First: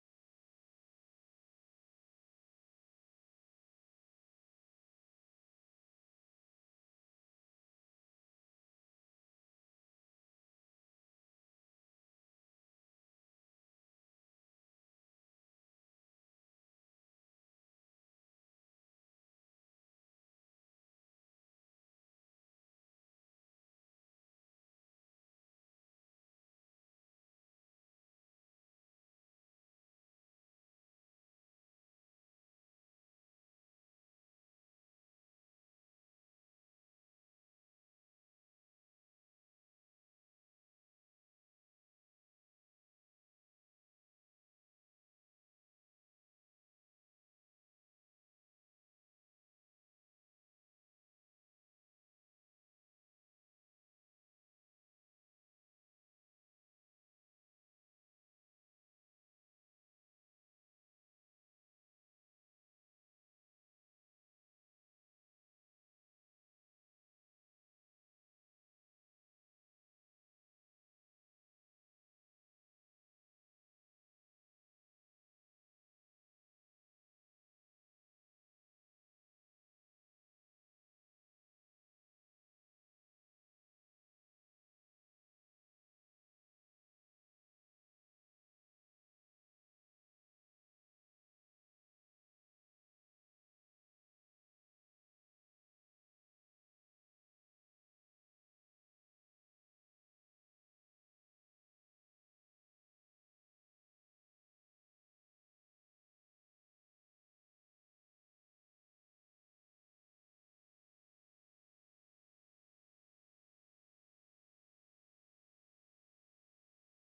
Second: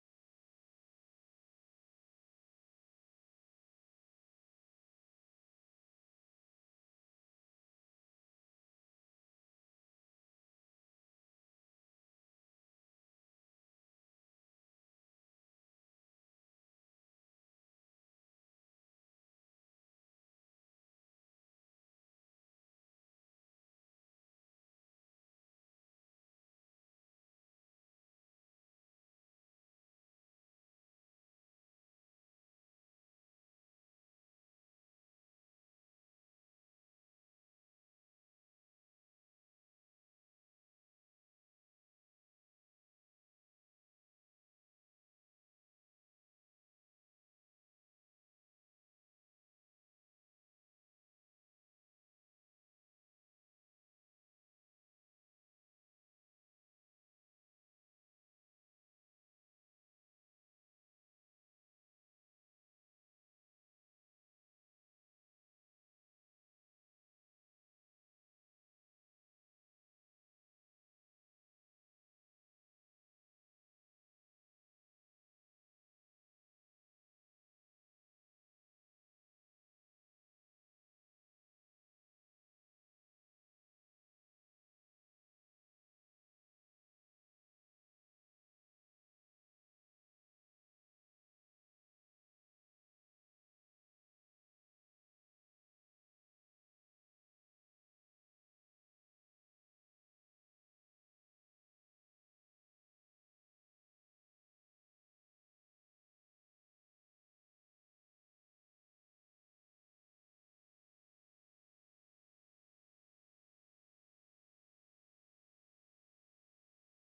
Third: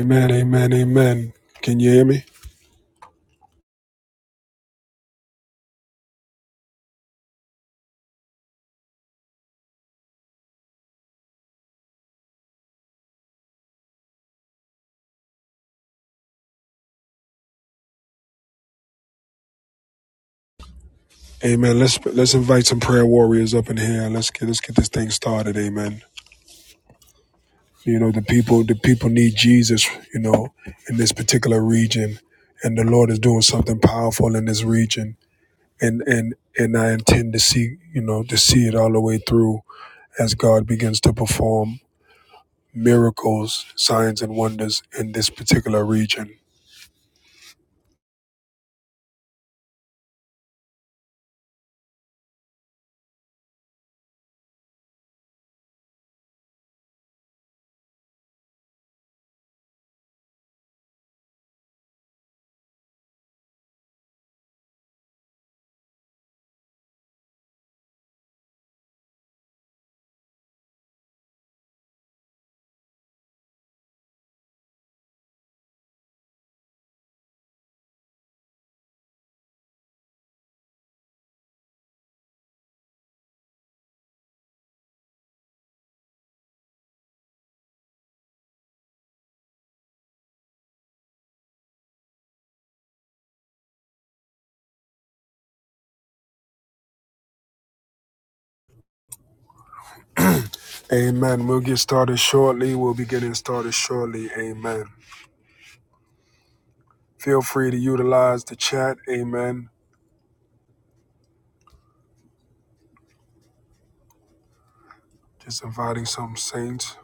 Amen, amen, amen. Can you hear me? Amen. Let's let's invite some prayer warriors up in here. Let's get let's get this thing started. Amen. You know the people the people need Jesus. You know in this particular region, and the Lord is doing something powerful in this region. And and and I intend to see you know to see it all the way through as God begins to perform miracles, signs, and wonders in this particular region. Amen. We'll get started shortly. We'll be getting started shortly. Amen. Feel free to utilize the chat. Amen. Just inviting some saints.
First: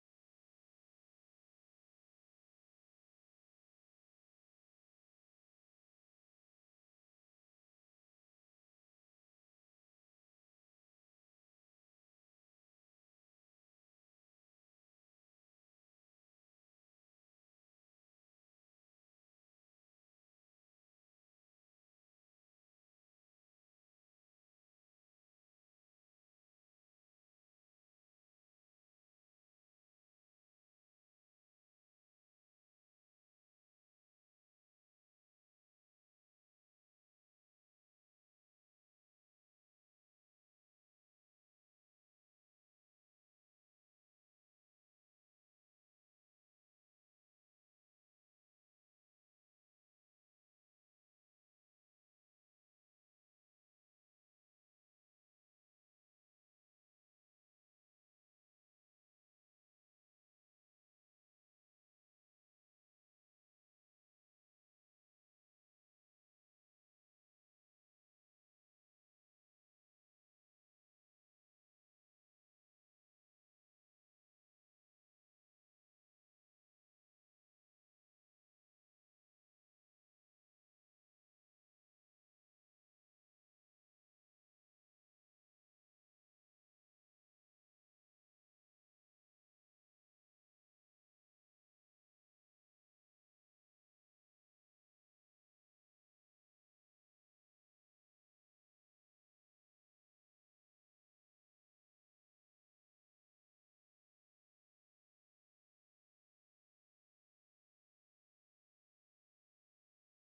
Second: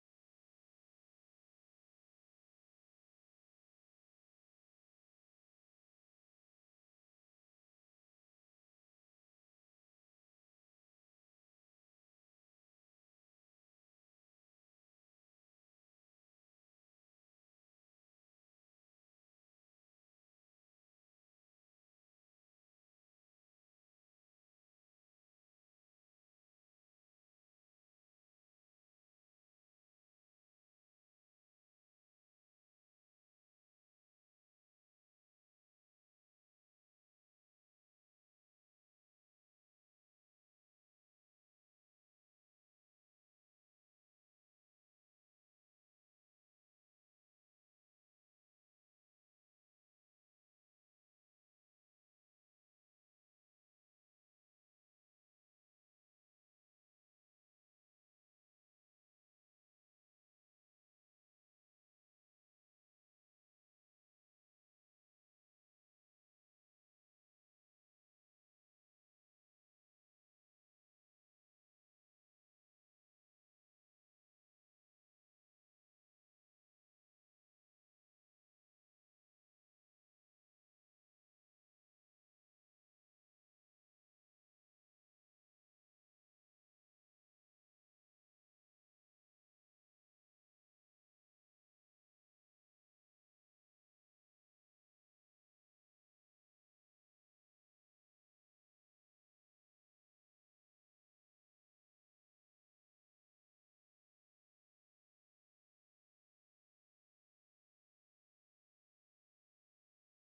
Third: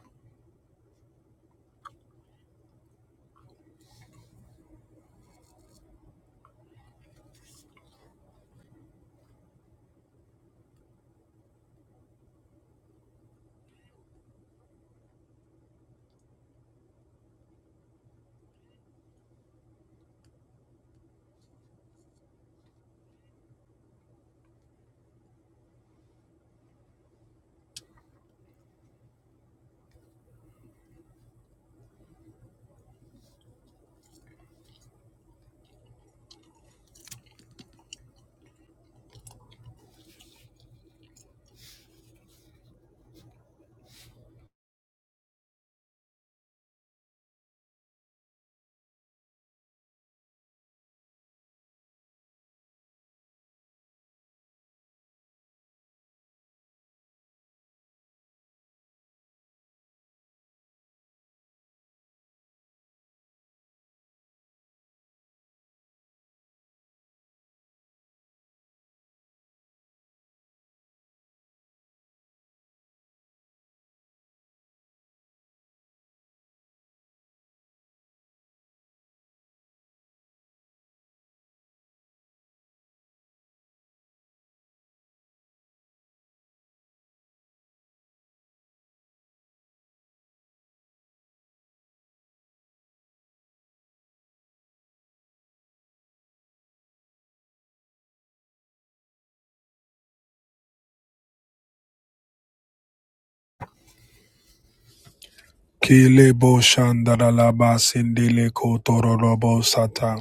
Kile bo shandala ba sindile ko tororo bo sata.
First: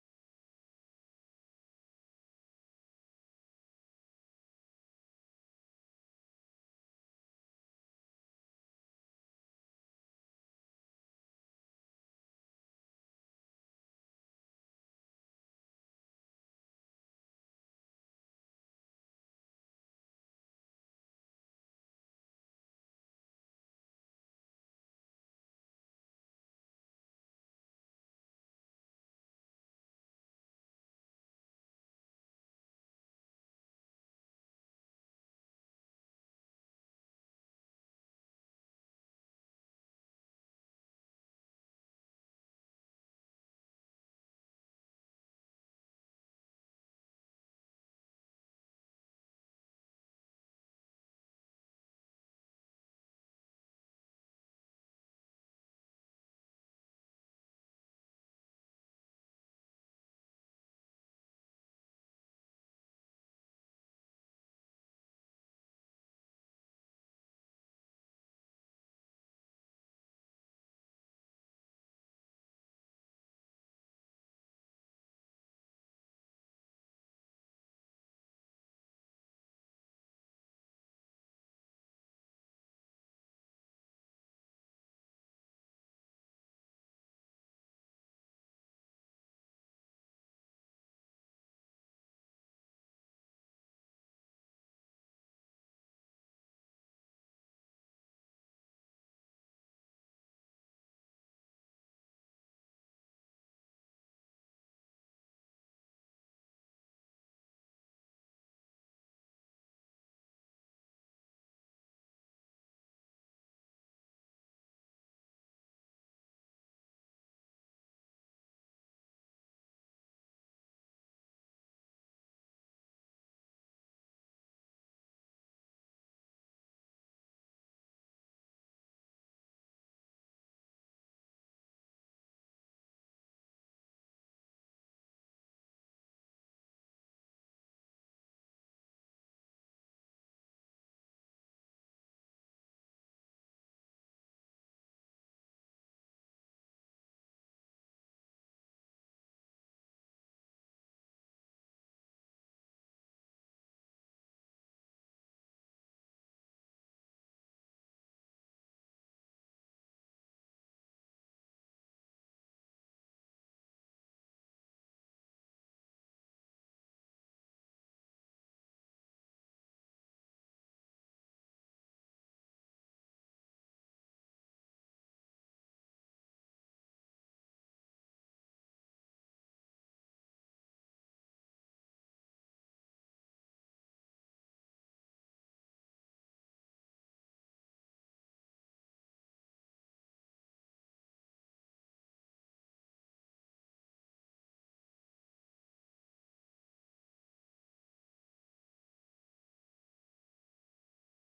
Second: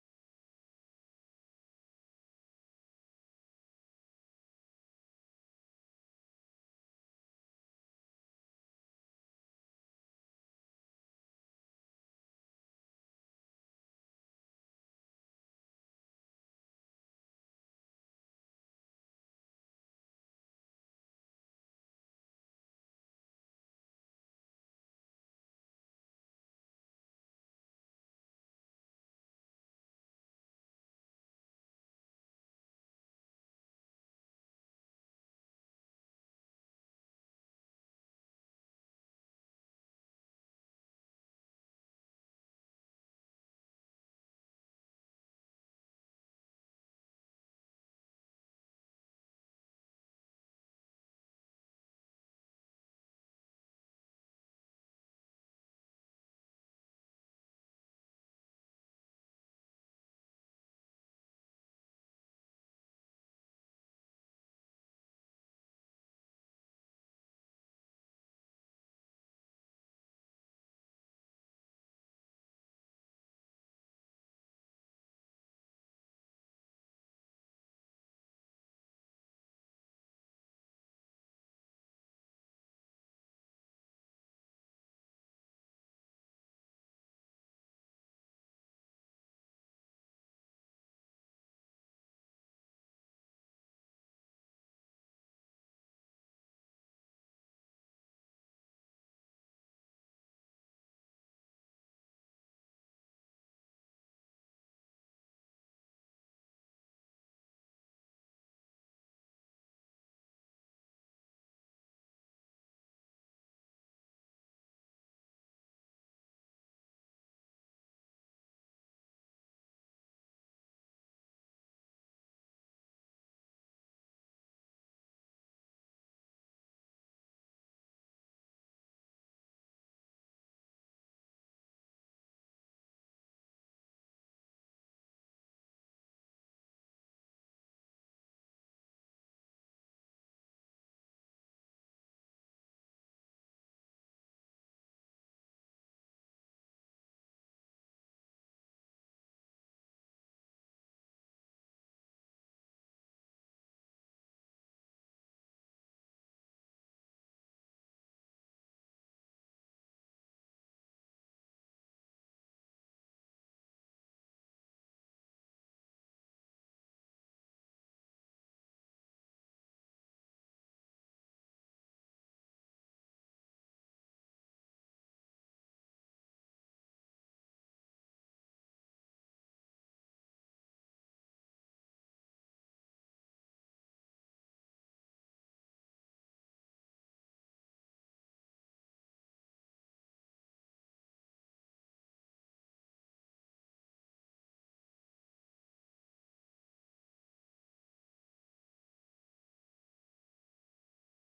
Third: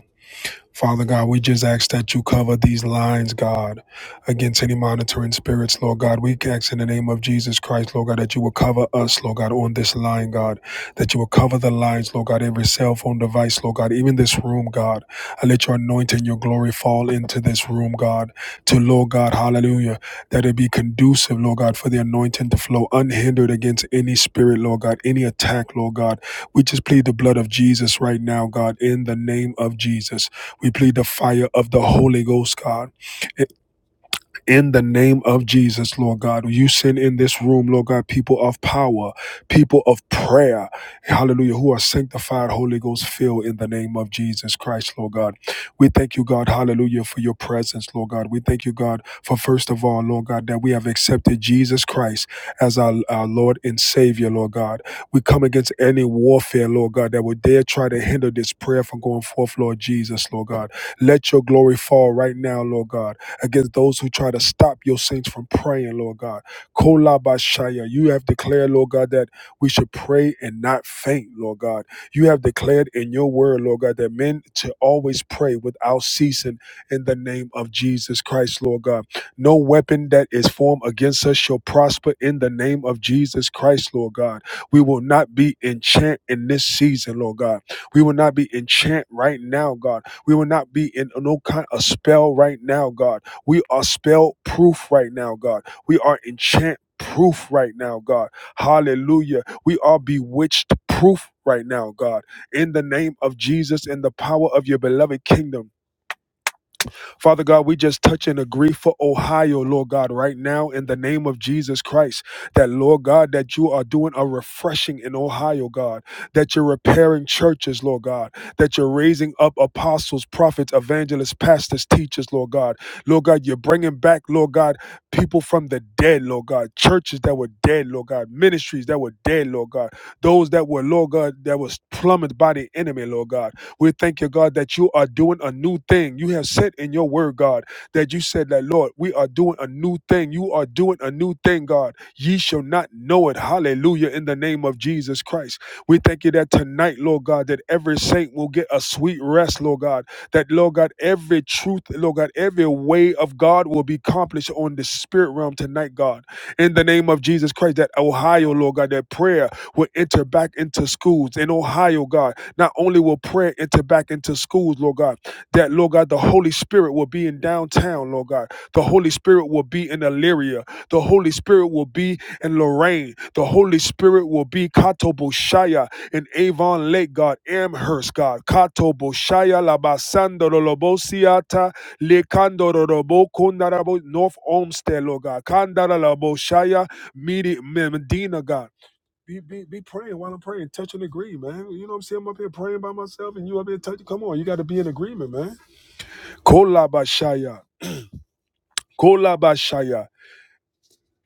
Father God, we just ask that you cover these lines, God, against any monitoring spirits, Lord God. We ask in the name of Jesus Christ, Lord God, that you will cover us, Lord God, on this line, God, that you will cover the lines, Lord God, every cell phone device, Lord God, even this room, God. I let your anointing, your glory fall into this room, God, to Lord God, hallelujah, that it be conducive, Lord God, for the anointing to flow unhindered against any spirit, Lord God, any attack, Lord God. We just plead the blood of Jesus right now, God, in the name of Jesus. We plead the fire of the Holy Ghost, God, in the name of Jesus, Lord God. You send in this room, Lord God, people of power, people of prayer, hallelujah, who are sanctified, Holy Ghost filled in the name of Jesus Christ, Lord God. We thank you, God, hallelujah, for your presence, Lord God. We thank you, God, for first of all, Lord God, that we have accepted Jesus Christ as our, our Lord and Savior, Lord God. We come against any warfare, Lord God, that would dare try to hinder this prayer from going forth, Lord Jesus, Lord God. Let your glory fall right now, Lord God against those who try to stop your saints from praying, Lord God. Kolabashaya, you have declared, Lord God, that we should pray and not faint, Lord God. You have declared in your word, Lord God, that men to always pray without ceasing in the name of Jesus Christ, Lord God. No weapon that is formed against us shall prosper in the name of Jesus Christ, Lord God. We will not be enchant in this season, Lord God. We will not be enchant right now, God. We will not be in no kind of spell right now, God we are spell proof right now, God. We are enchant proof right now, God. Hallelujah. We are bewitched proof right now, God. In the name of Jesus and the power of your beloved kingdom. Father God, we just touch and agree for Ohio, Lord God, right now in the name of Jesus Christ. That, Lord God, that you are doing a refreshing in Ohio, God, that you're repairing churches, Lord God, that you're raising up apostles, prophets, evangelists, pastors, teachers, Lord God. Lord God, you're bringing back, Lord God, people from the dead, Lord God, churches that were dead, Lord God, ministries that were dead, Lord God, those that were, Lord God, that was plummeted by the enemy, Lord God. We thank you, God, that you are doing a new thing. You have said in your word, God, that you said that, Lord, we are doing a new thing. You are doing a new thing, God. Ye shall not know it. Hallelujah. In the name of Jesus Christ. We thank you that tonight, Lord God, that every saint will get a sweet rest, Lord God. That, Lord God, every truth, Lord God, every way of God will be accomplished on the spirit realm tonight, God. In the name of Jesus Christ, that Ohio, Lord God, that prayer will enter back into schools in Ohio, God not only will prayer enter back into schools, Lord God, that, Lord God, the Holy Spirit will be in downtown, Lord God. The Holy Spirit will be in Elyria. The Holy Spirit will be in Lorraine. The Holy Spirit will be Katobushaya in Avon Lake, God, Amherst, God. Katobushaya Labasando Lobosiata Lekando Robo Kundarabo North Olmsted, Lord God. Kandara Laboshaya Medi- Medina, God. Be, be, be praying while I'm praying. Touch and agree, man. You know what I'm saying? I'm up here praying by myself and you up here touching. Come on, you got to be in agreement, man. Kolabashaya. Kolabashaya.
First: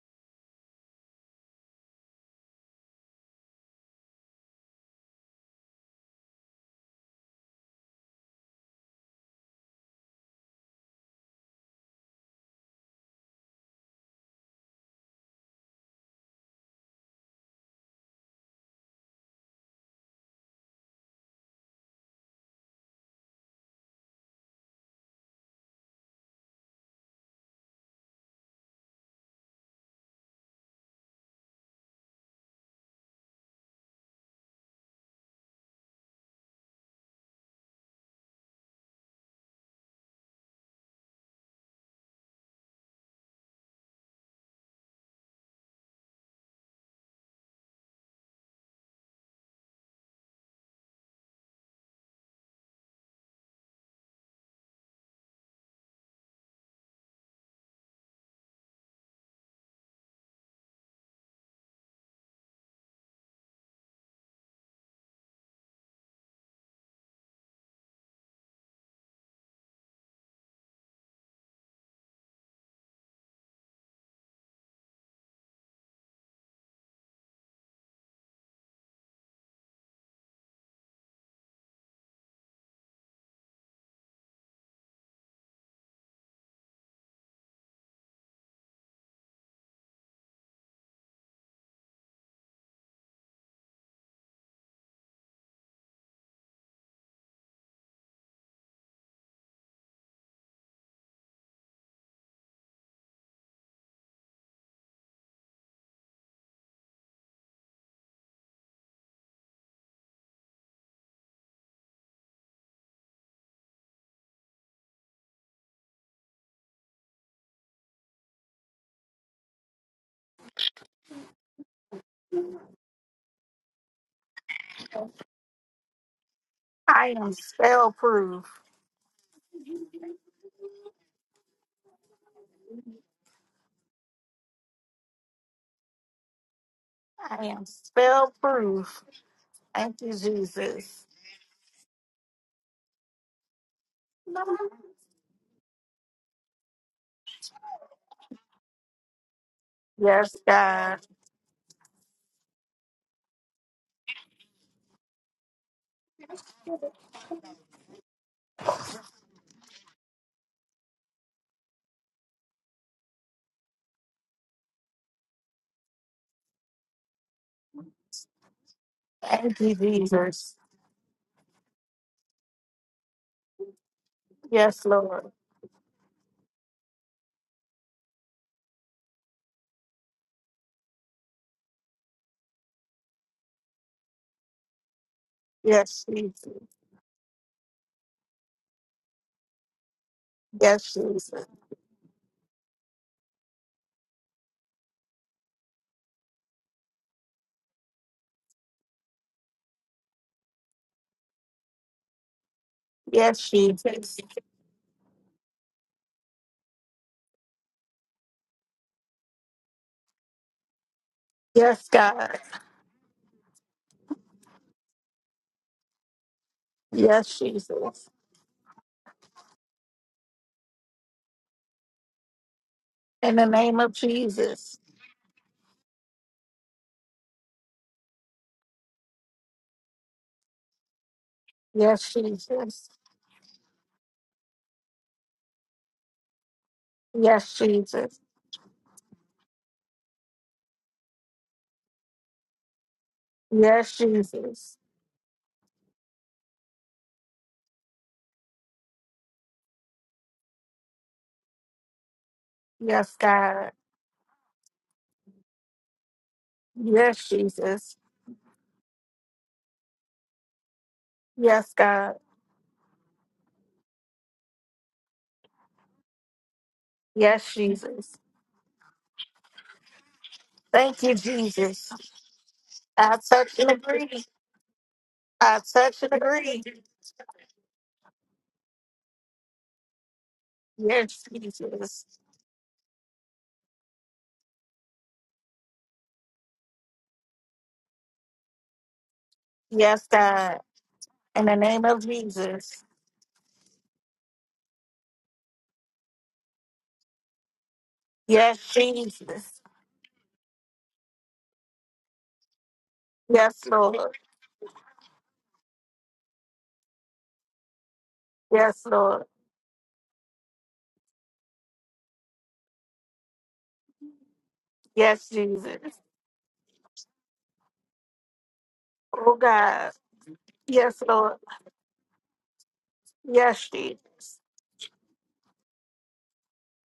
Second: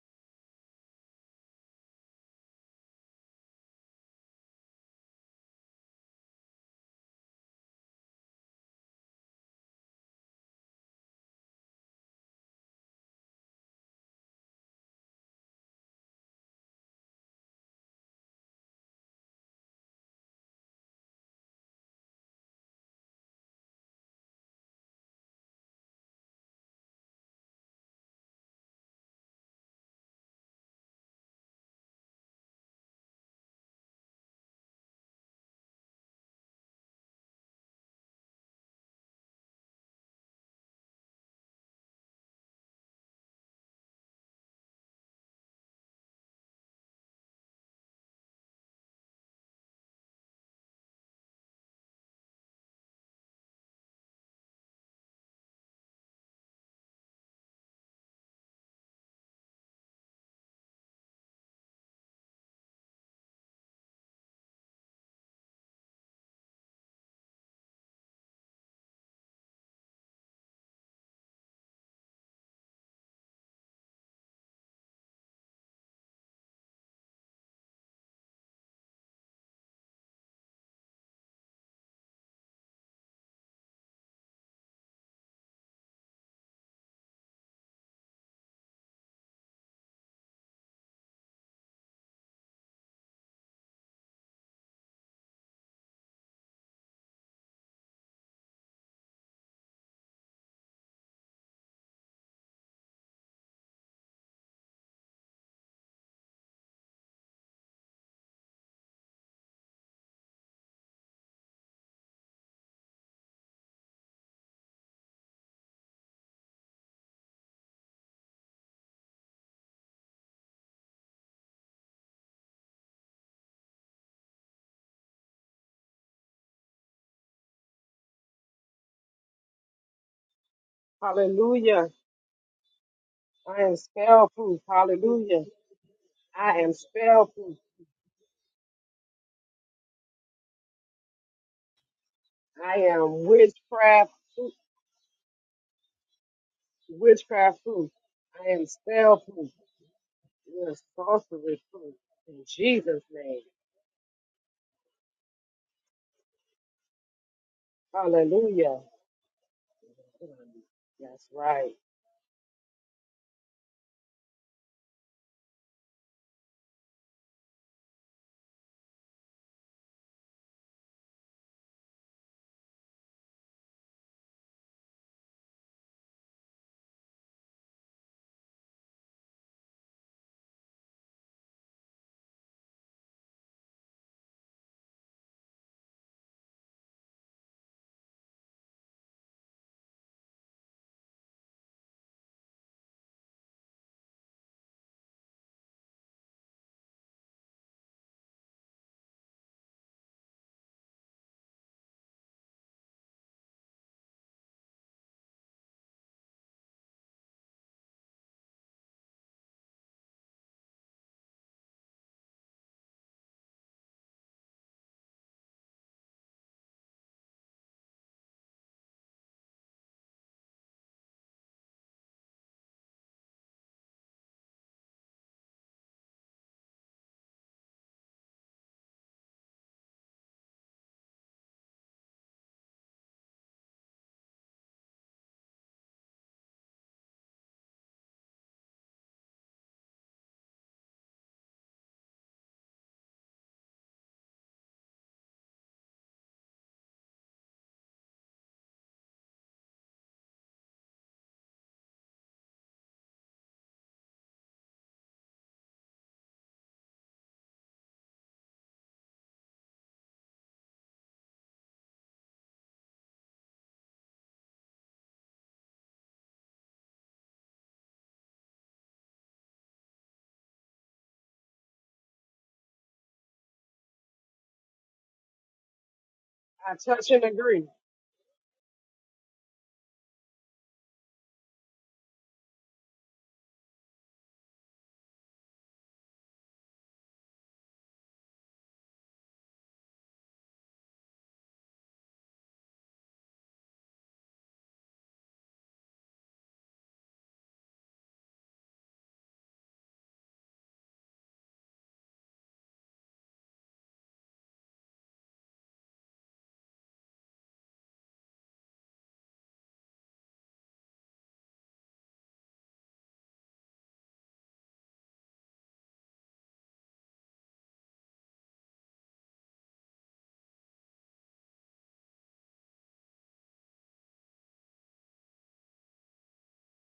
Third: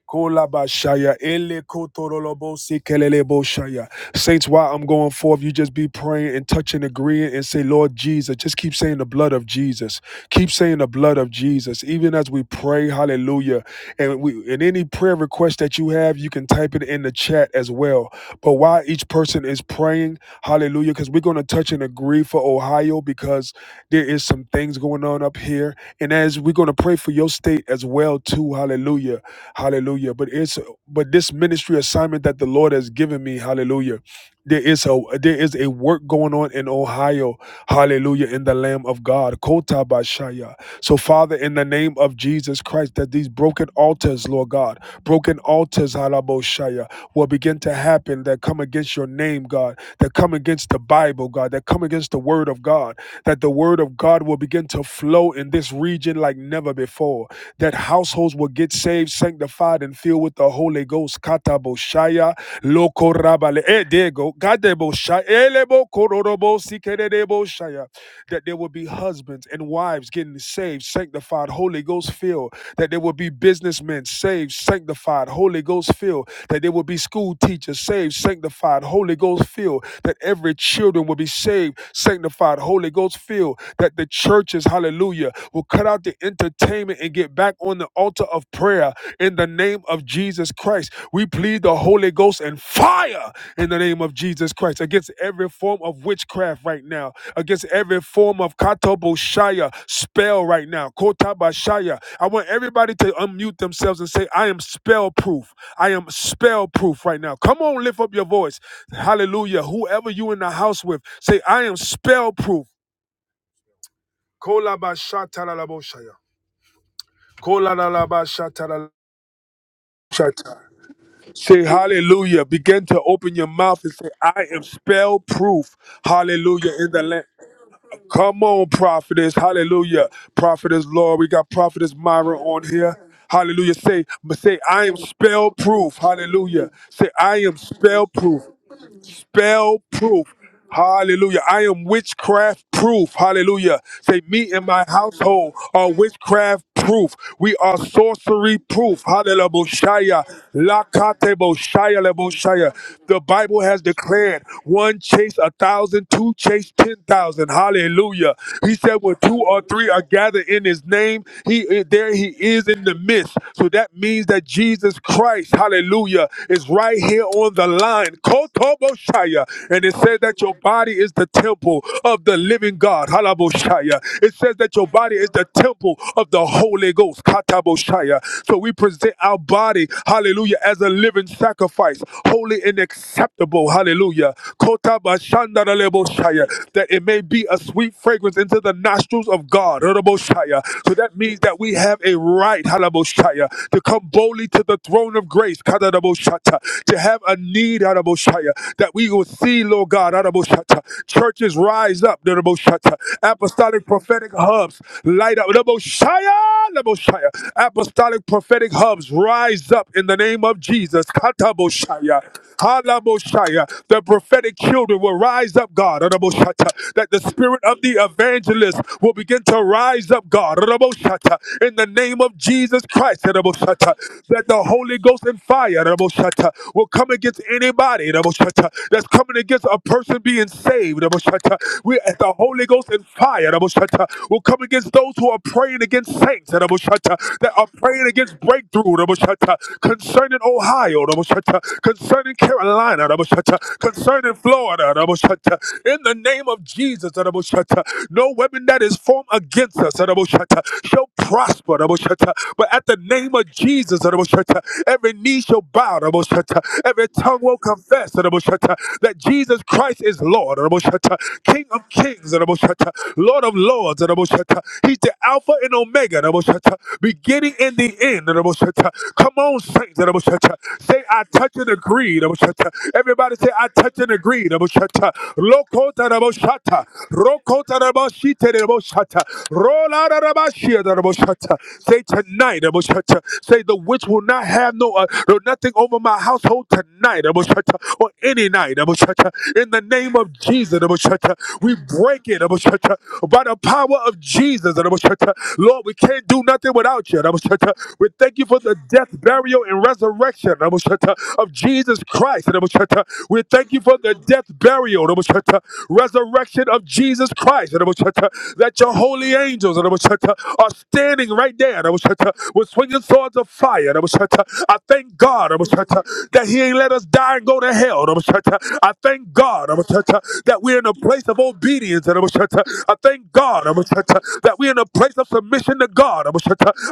Kolabashaya, ele kotorolobosi keleleboshaya. Saints, while I'm going forth, you just be praying and touching, agreeing, and say, Lord Jesus. Just keep saying the blood of Jesus. Keep saying the blood of Jesus. Even as we pray, hallelujah. And we and any prayer request that you have, you can type it in the chat as well. But while each person is praying, hallelujah, because we're going to touch and agree for Ohio because there is some things going on up here. And as we're going to pray for your state as well, too, hallelujah Hallelujah. But it's but this ministry assignment that the Lord has given me, hallelujah. There is a there is a work going on in Ohio, hallelujah, in the Lamb of God, Kota Bashaya. So, Father, in the name of Jesus Christ, that these broken altars, Lord God, broken altars, Halaboshaya, will begin to happen that come against your name, God, that come against the Bible, God, that come against the Word of God, that the Word of God will begin to flow in this region like never before that households will get saved, sanctified, and filled with the Holy Ghost. Kata boshaya loko rabale. Eh, there you go. Kata boshaya. Elebo kororobo sikerebo shaya that there will be husbands and wives getting saved, sanctified, Holy Ghost filled, that there will be businessmen saved, sanctified, Holy Ghost filled, that there will be school teachers saved, sanctified, Holy Ghost filled, that every children will be saved, sanctified, Holy Ghost filled, that the churches, hallelujah, will cut out the entertainment and get back on the altar of prayer in the name of Jesus. Christ. We plead the Holy Ghost and fire in the name of Jesus Christ against every form of witchcraft right now, against every form of katoboshaya spell right now. Kotabashaya. I want everybody to unmute themselves and say, I am spell proof. I am spell proof right now. Come on, lift up your voice. Hallelujah. Whoever you in the house with, say, I am spell proof. Kolabashatalalaboshaya. Kolalabashatalalaboshaya. Say hallelujah. Begin to open your mouth and say, I am spell proof. Hallelujah. In the I land. am spell Come proof. on, prophetess. Hallelujah. Prophetess Lord. We got Hallelujah. prophetess Myra on here. I Hallelujah. am Say, spell but say, proof. I am Hallelujah. spell proof. I Hallelujah. am Say, spell I I proof. am am spell spell proof proof. spell Thank you, proof. Jesus. Hallelujah. I am witchcraft I proof. am Hallelujah. witchcraft Say, me proof. and my household are witchcraft proof. We Witchcraft are proof. I sorcery am proof. spell Hallelujah. proof. Boshaya. Yes, You are God. Lakate sorcery proof. boshaya le In boshaya. Jesus' The name. Bible has declared one chase a thousand, two chase ten thousand. Hallelujah. He Hallelujah. said, when two or three are gathered in his name, That's he right. eh, there he is in the midst. So that means that Jesus Christ, hallelujah, is right here on on the line. Kotoboshaya. Thank you, And it says that your Jesus. body is the temple of the living God. Halaboshaya. It says that Yes, your body is Lord. the temple of the Holy Ghost. Kataboshaya. So we present our body, hallelujah, as a living sacrifice, holy and acceptable. Hallelujah. Yes, Kotabashandaraleboshaya. Jesus. That it may be a sweet fragrance into the nostrils of God. Halaboshaya. Yes, So that means Jesus. that we have a right, halaboshaya, to come boldly to the throne of grace to have a need Shaya, that we will see, Lord God, Shata, churches rise up, Shata, Yes, apostolic Jesus. prophetic hubs light up, Shaya, Shaya, apostolic prophetic hubs rise up in the name of Jesus, Yes, Kataboshaya. God. Halaboshaya. The prophetic children will rise up, God. Adaboshata. That the Yes, spirit of the Jesus. evangelist will begin to rise up, God. Adaboshata. In the name of Jesus Christ. In the name of Adaboshata that the Jesus. Holy Ghost and fire Raboshata, will come against anybody Raboshata, that's coming against a person being saved. Raboshata. We Yes, at the Holy Jesus. Ghost and fire Raboshata, will come against those who are praying against saints Raboshata, that Yes, are praying Jesus. against breakthrough Raboshata, concerning Ohio Raboshata, concerning Carolina Raboshata, Yes, concerning Jesus. Florida Raboshata. In the name of Jesus Raboshata, no weapon that is formed against us Raboshata, shall prosper Raboshata. But but at the Yes, name of God. Jesus, every knee shall bow, every Yes, tongue will Jesus. confess that Jesus Christ is Lord, King Yes, of God. kings, Lord of lords. He's the Alpha and Omega, Yes, beginning and the Jesus. end. Come on, saints. Thank Say, you, I touch and Jesus. agree. I Everybody say, touch I and touch and agree. agree. Lokota I touch and agree. I touch and agree. Rokota Roll out Yes, Say Jesus. tonight, Say the witch will not have no uh, no nothing over my household tonight, or any night, In the Yes, name of God. Jesus, In the we name of break it, Jesus. by the power of Jesus, Lord, we can't do nothing without you, We thank you Yes, for the death, Jesus. burial, and resurrection, of Jesus Christ, We Yes, thank you for Lord. the death, burial, resurrection of Jesus Christ, Raboshata. That Yes, your Lord. holy angels angels and I was are standing right there and I was with swinging swords of fire I was I thank Yes, God I was Jesus. that He ain't let us die and go to hell I was I thank Oh, God I was God. that we're in a Yes, place Lord. of obedience and I was I thank God Yes, I was Jesus. that we're in a place of submission to God I was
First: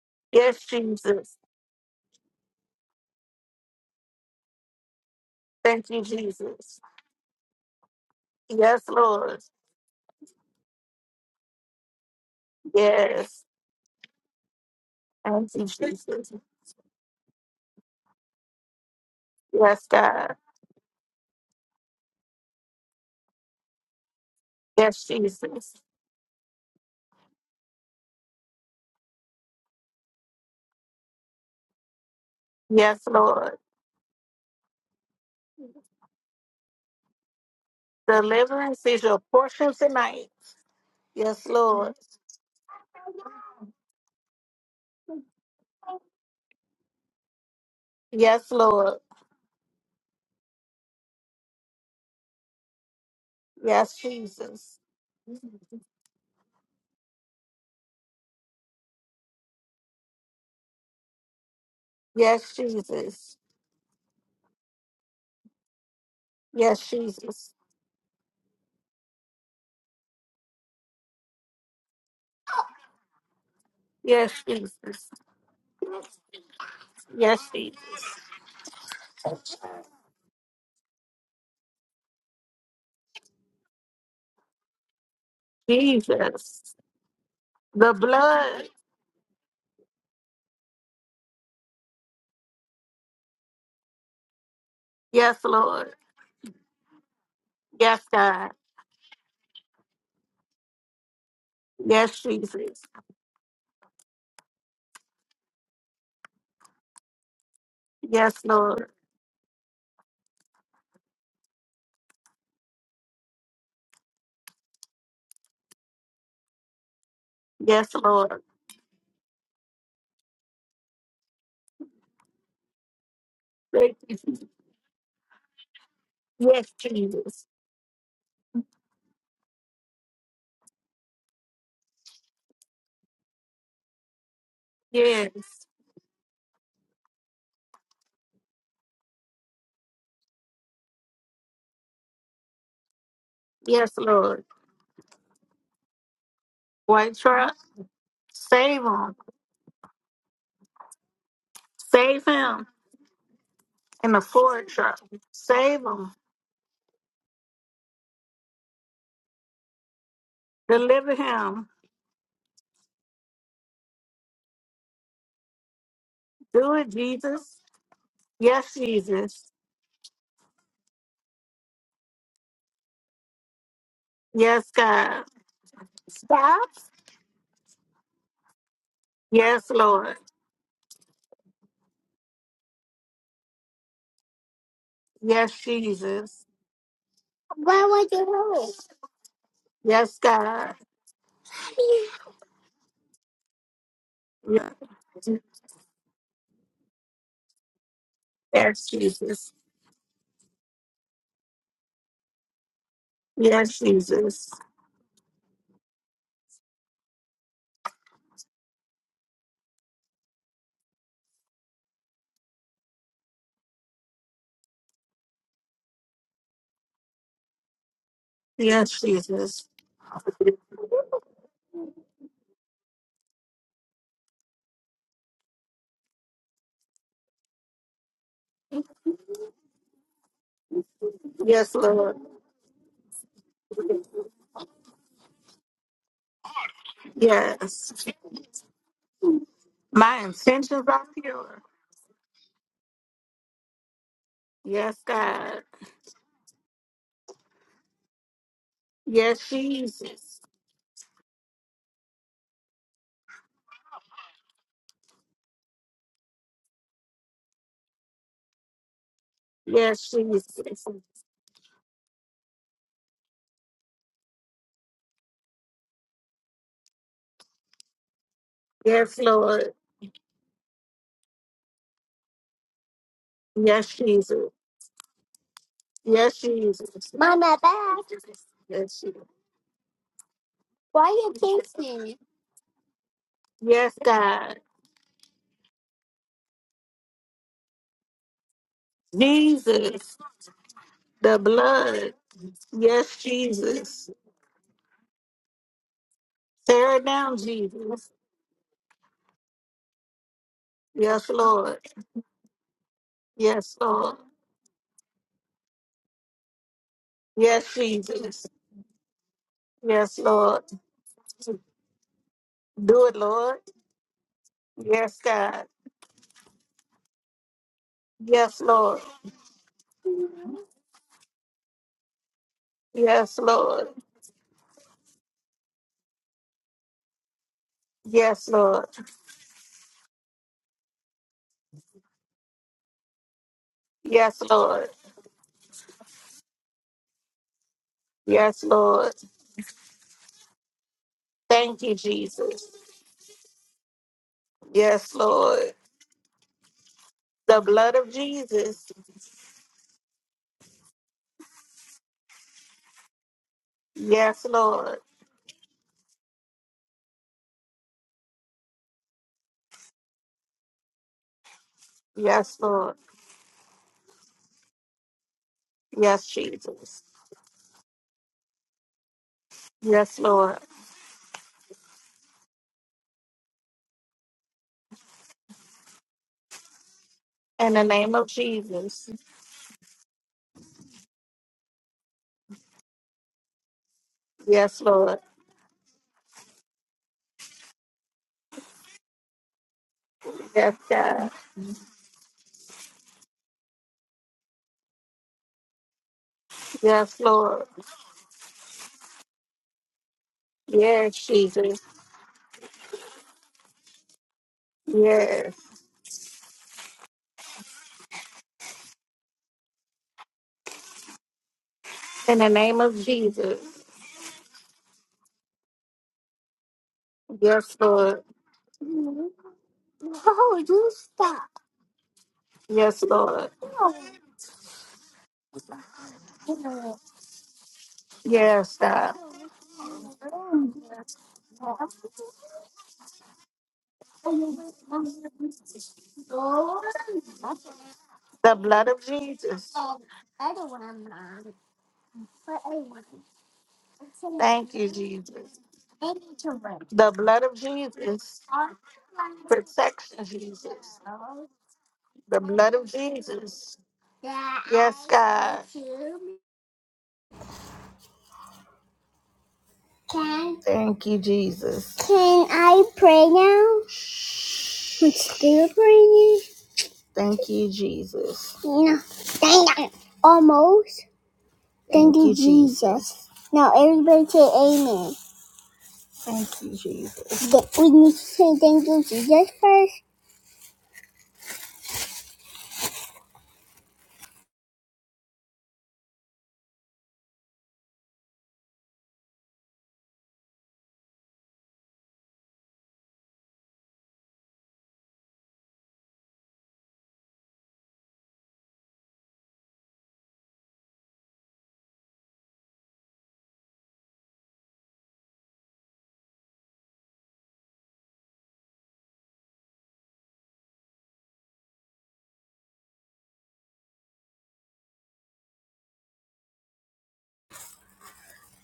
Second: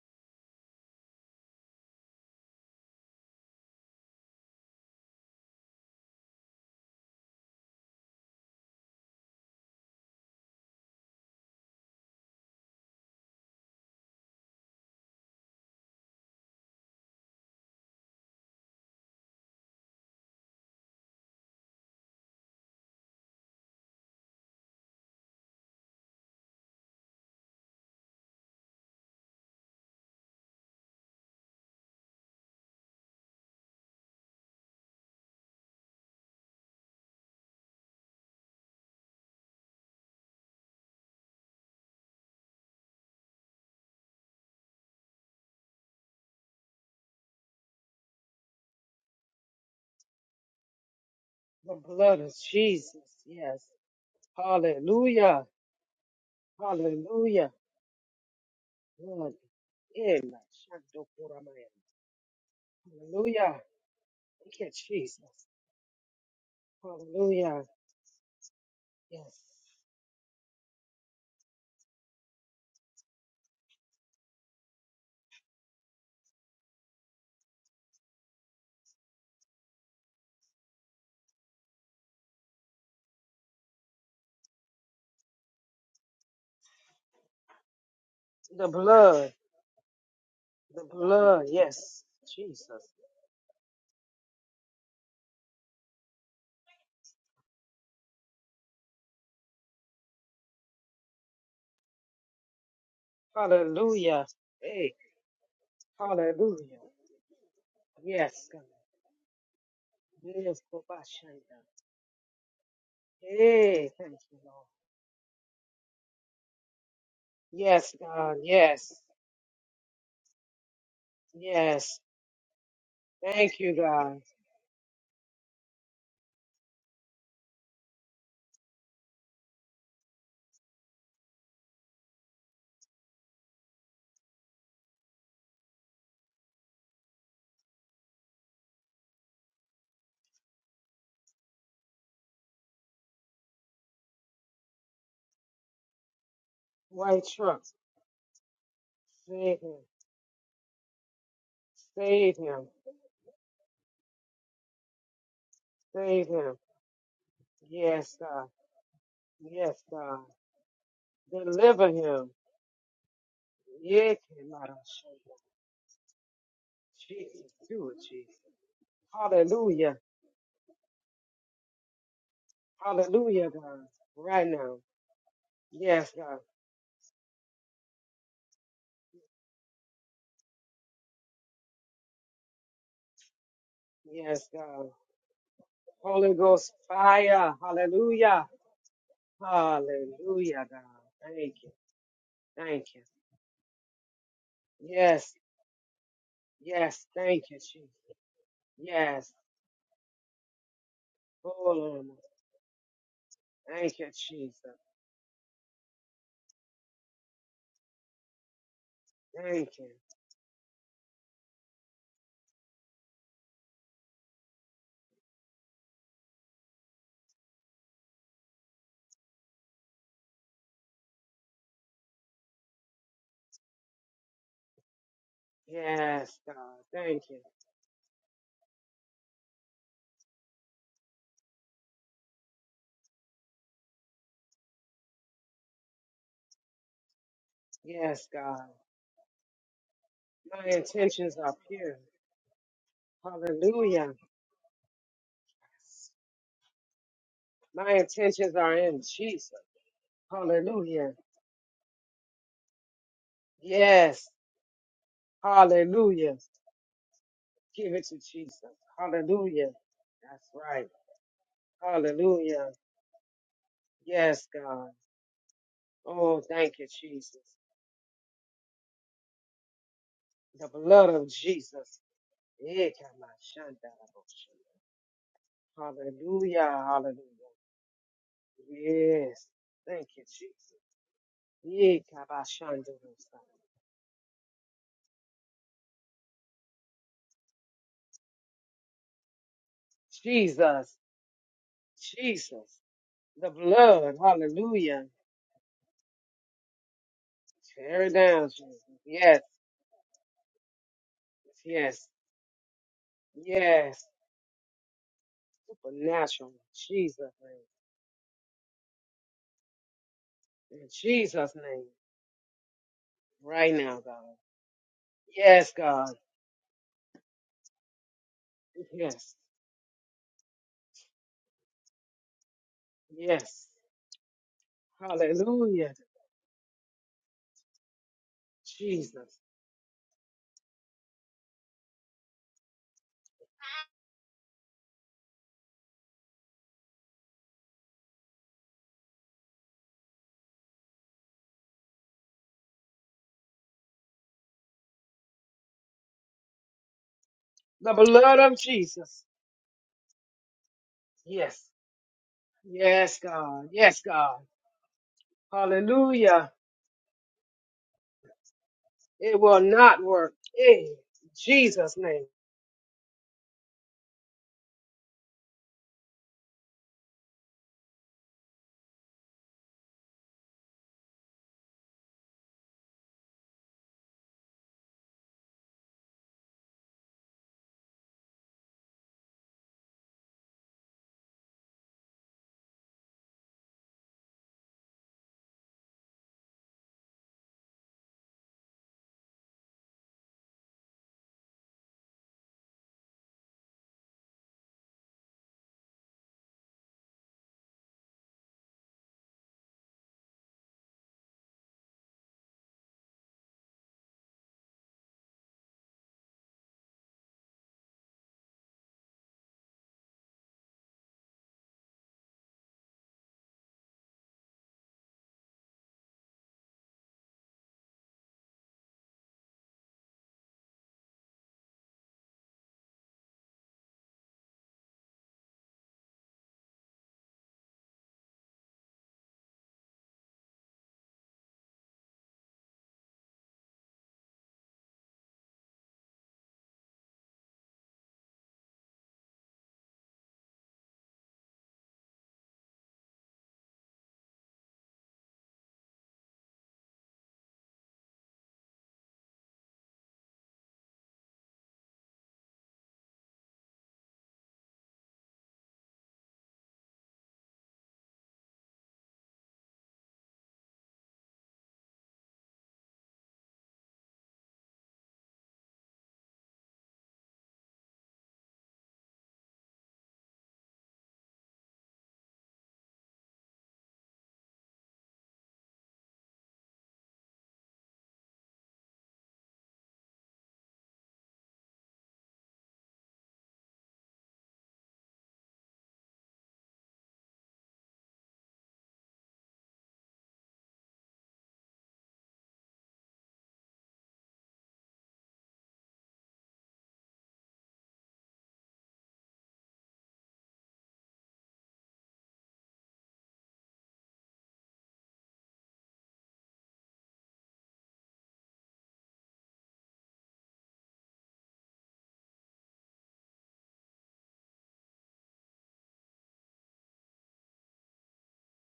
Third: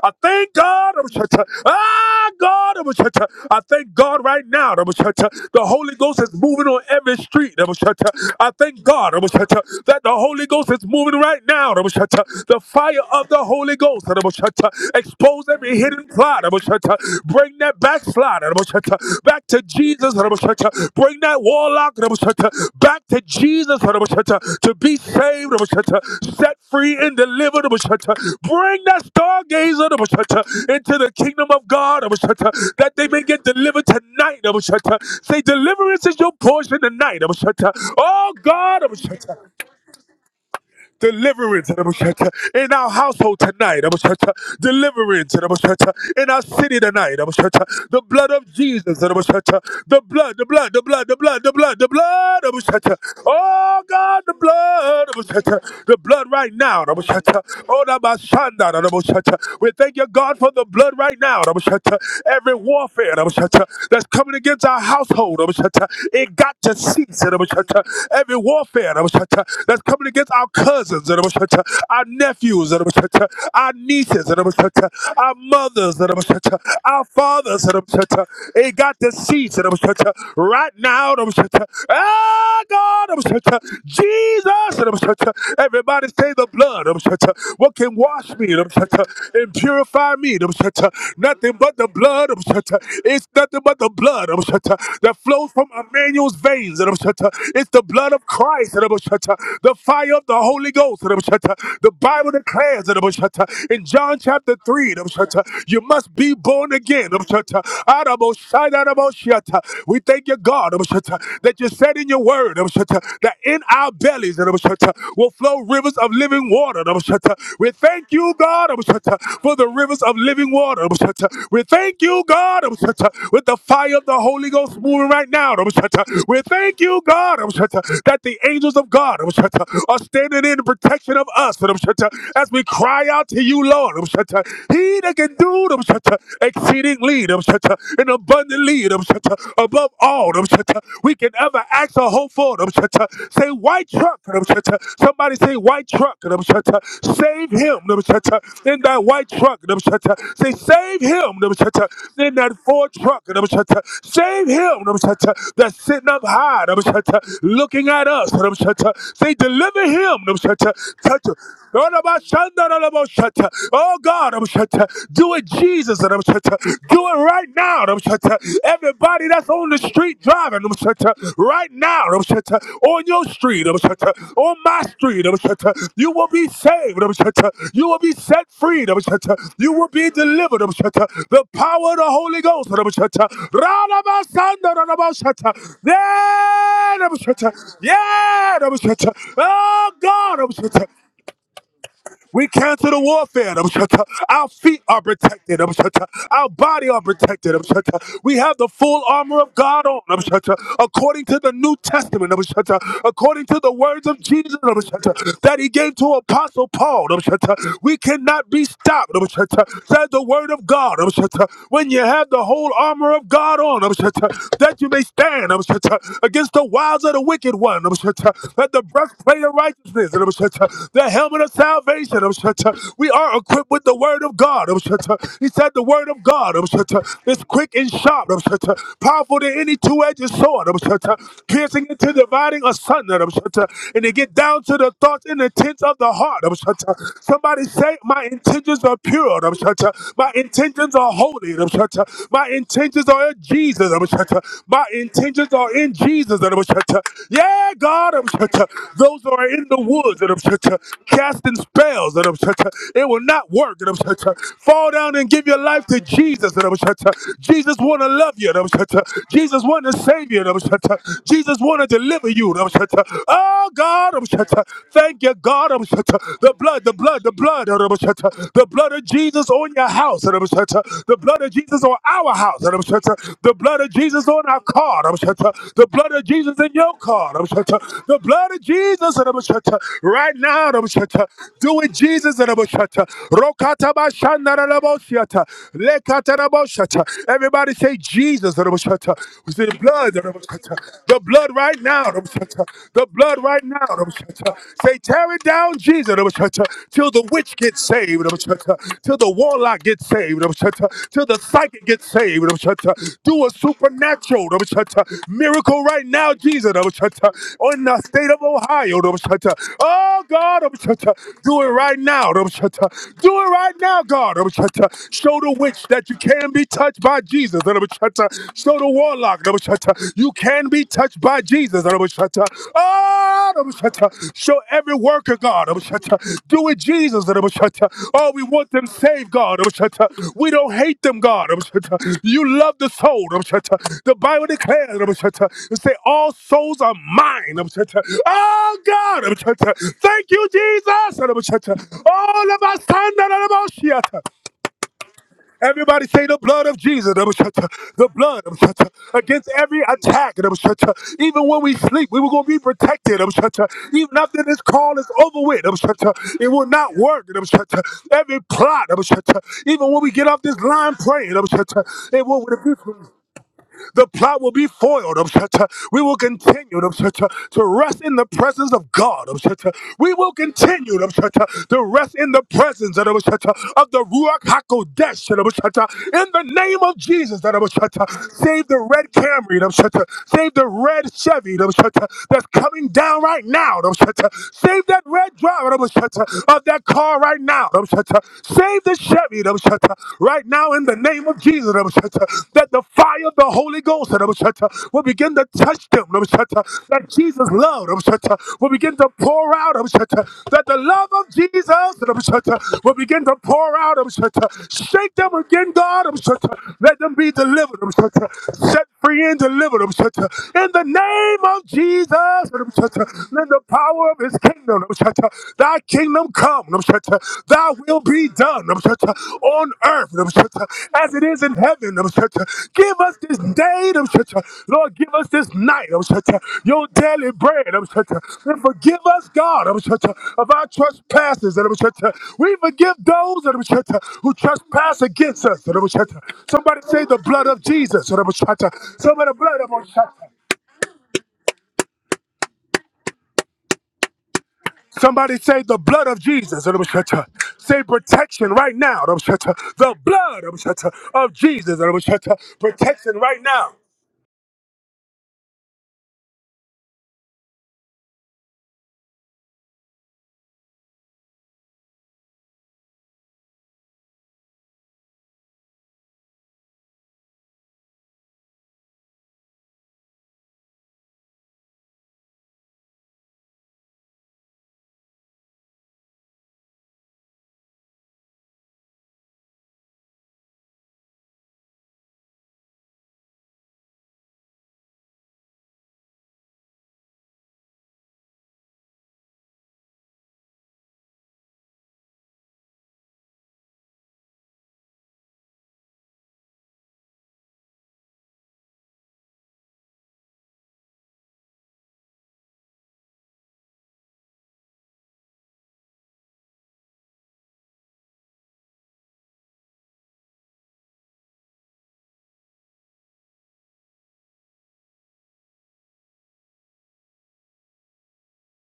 I thank Yes, God I was Jesus. Ah, God I was I thank God right now I was The Thank Holy you, Ghost is moving Jesus. on every street I was I Yes, thank God I was Lord. that the Holy Ghost is moving moving right now. The fire of the Yes. Holy Ghost. Expose Thank you, every hidden Jesus. plot. Bring that backslide. Back to Yes, Jesus. God. Bring that warlock. Back to Jesus. To be Yes, saved. Jesus. Set free and delivered. Bring that stargazer into the kingdom of God. That Yes, they may Lord. get delivered tonight. Say deliverance is your portion tonight. Oh God. Deliverance is your portion tonight. Yes, Deliverance Lord. in our household tonight. Deliverance in our city tonight. The blood Yes, of Jesus. Lord. The blood, the blood, the blood, the blood, the The blood, the blood of Jesus. blood. Yes. Oh Yes, God, the Jesus. Hallelujah. blood. The blood right now. Hallelujah. Oh, my son, Blood. we thank you, Yeah, my God, for the blood shadow right for a now. man. Every Yes, warfare Jesus. Hallelujah. that's coming Thank against you, our Jesus. household. It got to Yes, cease. Jesus. Hallelujah. Every warfare Yes. that's coming against our cousins, our nephews, our nieces, Yes, Jesus. our mothers, our Yes, fathers. Jesus. It got to cease right now. Ah, God, Jesus. Everybody say the Jesus. blood. What The can wash me blood. The blood, and purify me? the blood, Nothing but the yes, blood of Shatta. Jesus. It's nothing but the blood of Shatta that Yes, flows from Lord. Emmanuel's veins. of Shatta. It's the Yes, blood of God. Christ. of Shatta. The fire of the Holy Ghost. of Shatta. The Yes, Bible Jesus. declares of Shatta. in John Hallelujah. chapter 3 Hey, of Shatta, you must be born hallelujah. again. of Shatta. Arabo Yes, Yes, God. Shatta, Lord. Arabo Shatta. We thank you, Yes, God, of Shatta, that Kobashanda. you said in your word of Shatta, that in Hey, our thank you, bellies of Lord. Shatta, will flow rivers rivers of living water. We Yes, Yes, thank you, God, Lord. God, yes, for the rivers of living water. We yes. thank you, God, with the Thank you, fire Thank of you. the God. Jesus. Holy Ghost moving right now. We Yes, thank you, God, Jesus. that the angels of God are standing in protection of us as we cry out to you, Lord. He that Yes. can do exceedingly and abundantly above all we can ever ask or hope for. Say white Yes, truck. Lord. Somebody say white truck. White White Save truck. truck, him in Save that him. white truck. save him, Say save him Save in save that him. him, Ford truck. In a Save forward him truck. Save that's sitting him. up save him. high looking at Yes, us. God, Say yes, deliver him. God. Them, cha- cha. Deliver Touch him. him. Deliver Oh him. Yeah, God, Do it, Jesus buses and I'm Do it, Do it Jesus, right Jesus. now. do it, Jesus. Yes, Everybody Jesus. that's on the Hallelujah, street driving, Right now, On your hallelujah, street, God, right On Yes, now. my God. street, Yes, You will God. be Stop. saved, You will be set free, Yes, You will be Lord. delivered, The power of the Holy Ghost, I'm shut up. Yes, Radabasanda, God. Yes, radabashata. Holy Jesus. Ghost Yeah, fire. Where would you Hallelujah. Yeah, go? Oh Yes, God, Hallelujah, God. God. Thank you. we Thank cancel the you. warfare. um, Our Yes, feet are Yes. protected. um, Our body are Yes. Thank protected. you, um, Jesus. We have the yes, full Yes. armor of Jesus. God on. um, According to the New Full armor. Testament, um, according to the Yes, Thank words you, of Jesus. Jesus Jesus. um, that he gave to Apostle Paul, um, we cannot be stopped. um, Thank you. Says the word of God. um, When you have the whole armor of God on, um, that you may stand um, against the wiles of the wicked anointed one. Let the Yes, breastplate of Jesus. righteousness. The helmet of salvation. We are equipped with the word of God. He said the word of Yes, God God. Thank you. is quick and sharp. Powerful than any two-edged sword. Yes, Piercing into Lord. dividing asunder. And it get down to the thoughts and intents of the heart. Somebody say, Yes. my Yes, God. intentions are pure. My My My intentions intentions are are intentions are holy. pure. pure. My intentions intentions are in Hallelujah. Jesus. My Yes, intentions God. are in Jesus. Yeah, My God. intentions are in Those who Yes, are Jesus. in the woods Jesus. Hallelujah. casting spells. It will not work. Yes. Fall down and give your life to Hallelujah. Jesus. Jesus Give want it to to love you. Jesus. Jesus Hallelujah. want to Yes, save you. Jesus. That's right. Jesus want to deliver you. Hallelujah. Oh God, Yes, God. thank you, God. Oh, The thank blood, you, the blood, the Jesus. blood. The blood of Yes, Jesus Lord. on your house. The blood The of blood of Jesus on Jesus. our house. The blood of Yes, Jesus on Jesus. Ekamashandarabosha. our car. The blood of Yes, Jesus in Hallelujah. Jesus. your Hallelujah. car. Mama, back. The blood of Yes, Jesus. Jesus. Yes. Thank you, Right now. Jesus. Why you Do it, kissing? Jesus. Ekabashandarosa. Yes, God. Everybody say Jesus. We say the blood. Jesus. Jesus. The The blood right now. blood. Jesus. The Yes, blood The right right now. Jesus. blood. Say, Hallelujah. tear it down, Jesus, Tear it till the down, witch gets Tear Jesus. it saved, down, Jesus. till the Yes. warlock gets saved, till Yes, the Lord. psychic Yes. gets saved. Do a Yes, Yes. Lord. supernatural miracle right now, Supernatural. Jesus, Rabashata, Jesus. Yes, on the state of Jesus. Ohio. Yes, Oh, Lord. God, In Jesus' do it name. right now. Do it, Do it Lord. Right right now, now, God. God. Yes, Show the God. Yes, witch that God. you can be touched by Jesus. Yes, Show the the Lord. Yes. warlock. You can be touched by Jesus. Yes, Oh, Yes. Lord. Show every worker, God. Hallelujah. Do it, Jesus. Oh, we Yes, want them Lord. saved, Jesus. God. We don't hate them, God. You love the soul. The Yes, Bible Lord. declares, Rabushata, and say, all souls are mine. Yes, Oh, Lord. God. Thank you, Jesus. Thank you, All of Jesus. us. Yes, Lord. Everybody say the blood of Jesus, the The The blood of blood blood of Jesus. Jesus. against every attack. Even when Yes. we sleep, we were going to be protected. Yes, God. Yes, Even God. after Yes, this call Lord. is over with, it Hallelujah. will not work. Every plot, It will even when not we get work. off this Eh, line In praying, Jesus' it name. Yes, will. Lord. The plot will be foiled. um, uh, We will Yes, continue um, Jesus. uh, to rest in the presence of God. um, uh, We Yes, will Lord. continue um, uh, to rest in the presence um, uh, of the Ruach HaKodesh. um, uh, In the name of Jesus, um, In the uh, name of save the red Jesus. Camry. um, uh, Save the red Chevy um, uh, that's coming down right now. um, uh, Yes, Save that Lord. red driver um, uh, of that car right now. um, uh, Save the Chevy. Right now, Yes, in the name God. of Jesus, that the fire of the Holy Ghost will begin to touch them. That Yes, Jesus' Lord. love will begin to pour out. That the love Yes, of Jesus Jesus. will begin to pour out. Shake them Yes. again, God. Let them be delivered. Set free and delivered. In the name of Jesus, In the name of in Jesus. the power of his kingdom kingdom, um, cha- thy kingdom come, um, cha- thy Yes, will Lord. be done um, cha- on earth um, cha- Oh, you as it stop. is in heaven. um, cha- Give Yes, us this Lord. day, um, cha- Lord, give us this night, um, cha- your daily bread, um, cha- and Yes, forgive us, God, um, cha- of our trespasses. um, cha- We forgive those um, cha- who trespass against us. um, cha- Somebody say the blood of God. Jesus. um, cha- The cha. blood of Somebody the blood Jesus. of Jesus. Thank you, Somebody Jesus. say the blood of Jesus. The blood of Say Jesus. protection right now. The Protection, blood Jesus. of Jesus. The blood of Protection right now. Jesus. Yes, God. Can Thank you, Jesus. Can I pray now? Shh. I'm still praying. Thank you, Jesus. No, dang it. Almost. Thank Thank you, Jesus. Jesus. Now everybody say amen. Thank you, Jesus. We need to say thank you, Jesus first.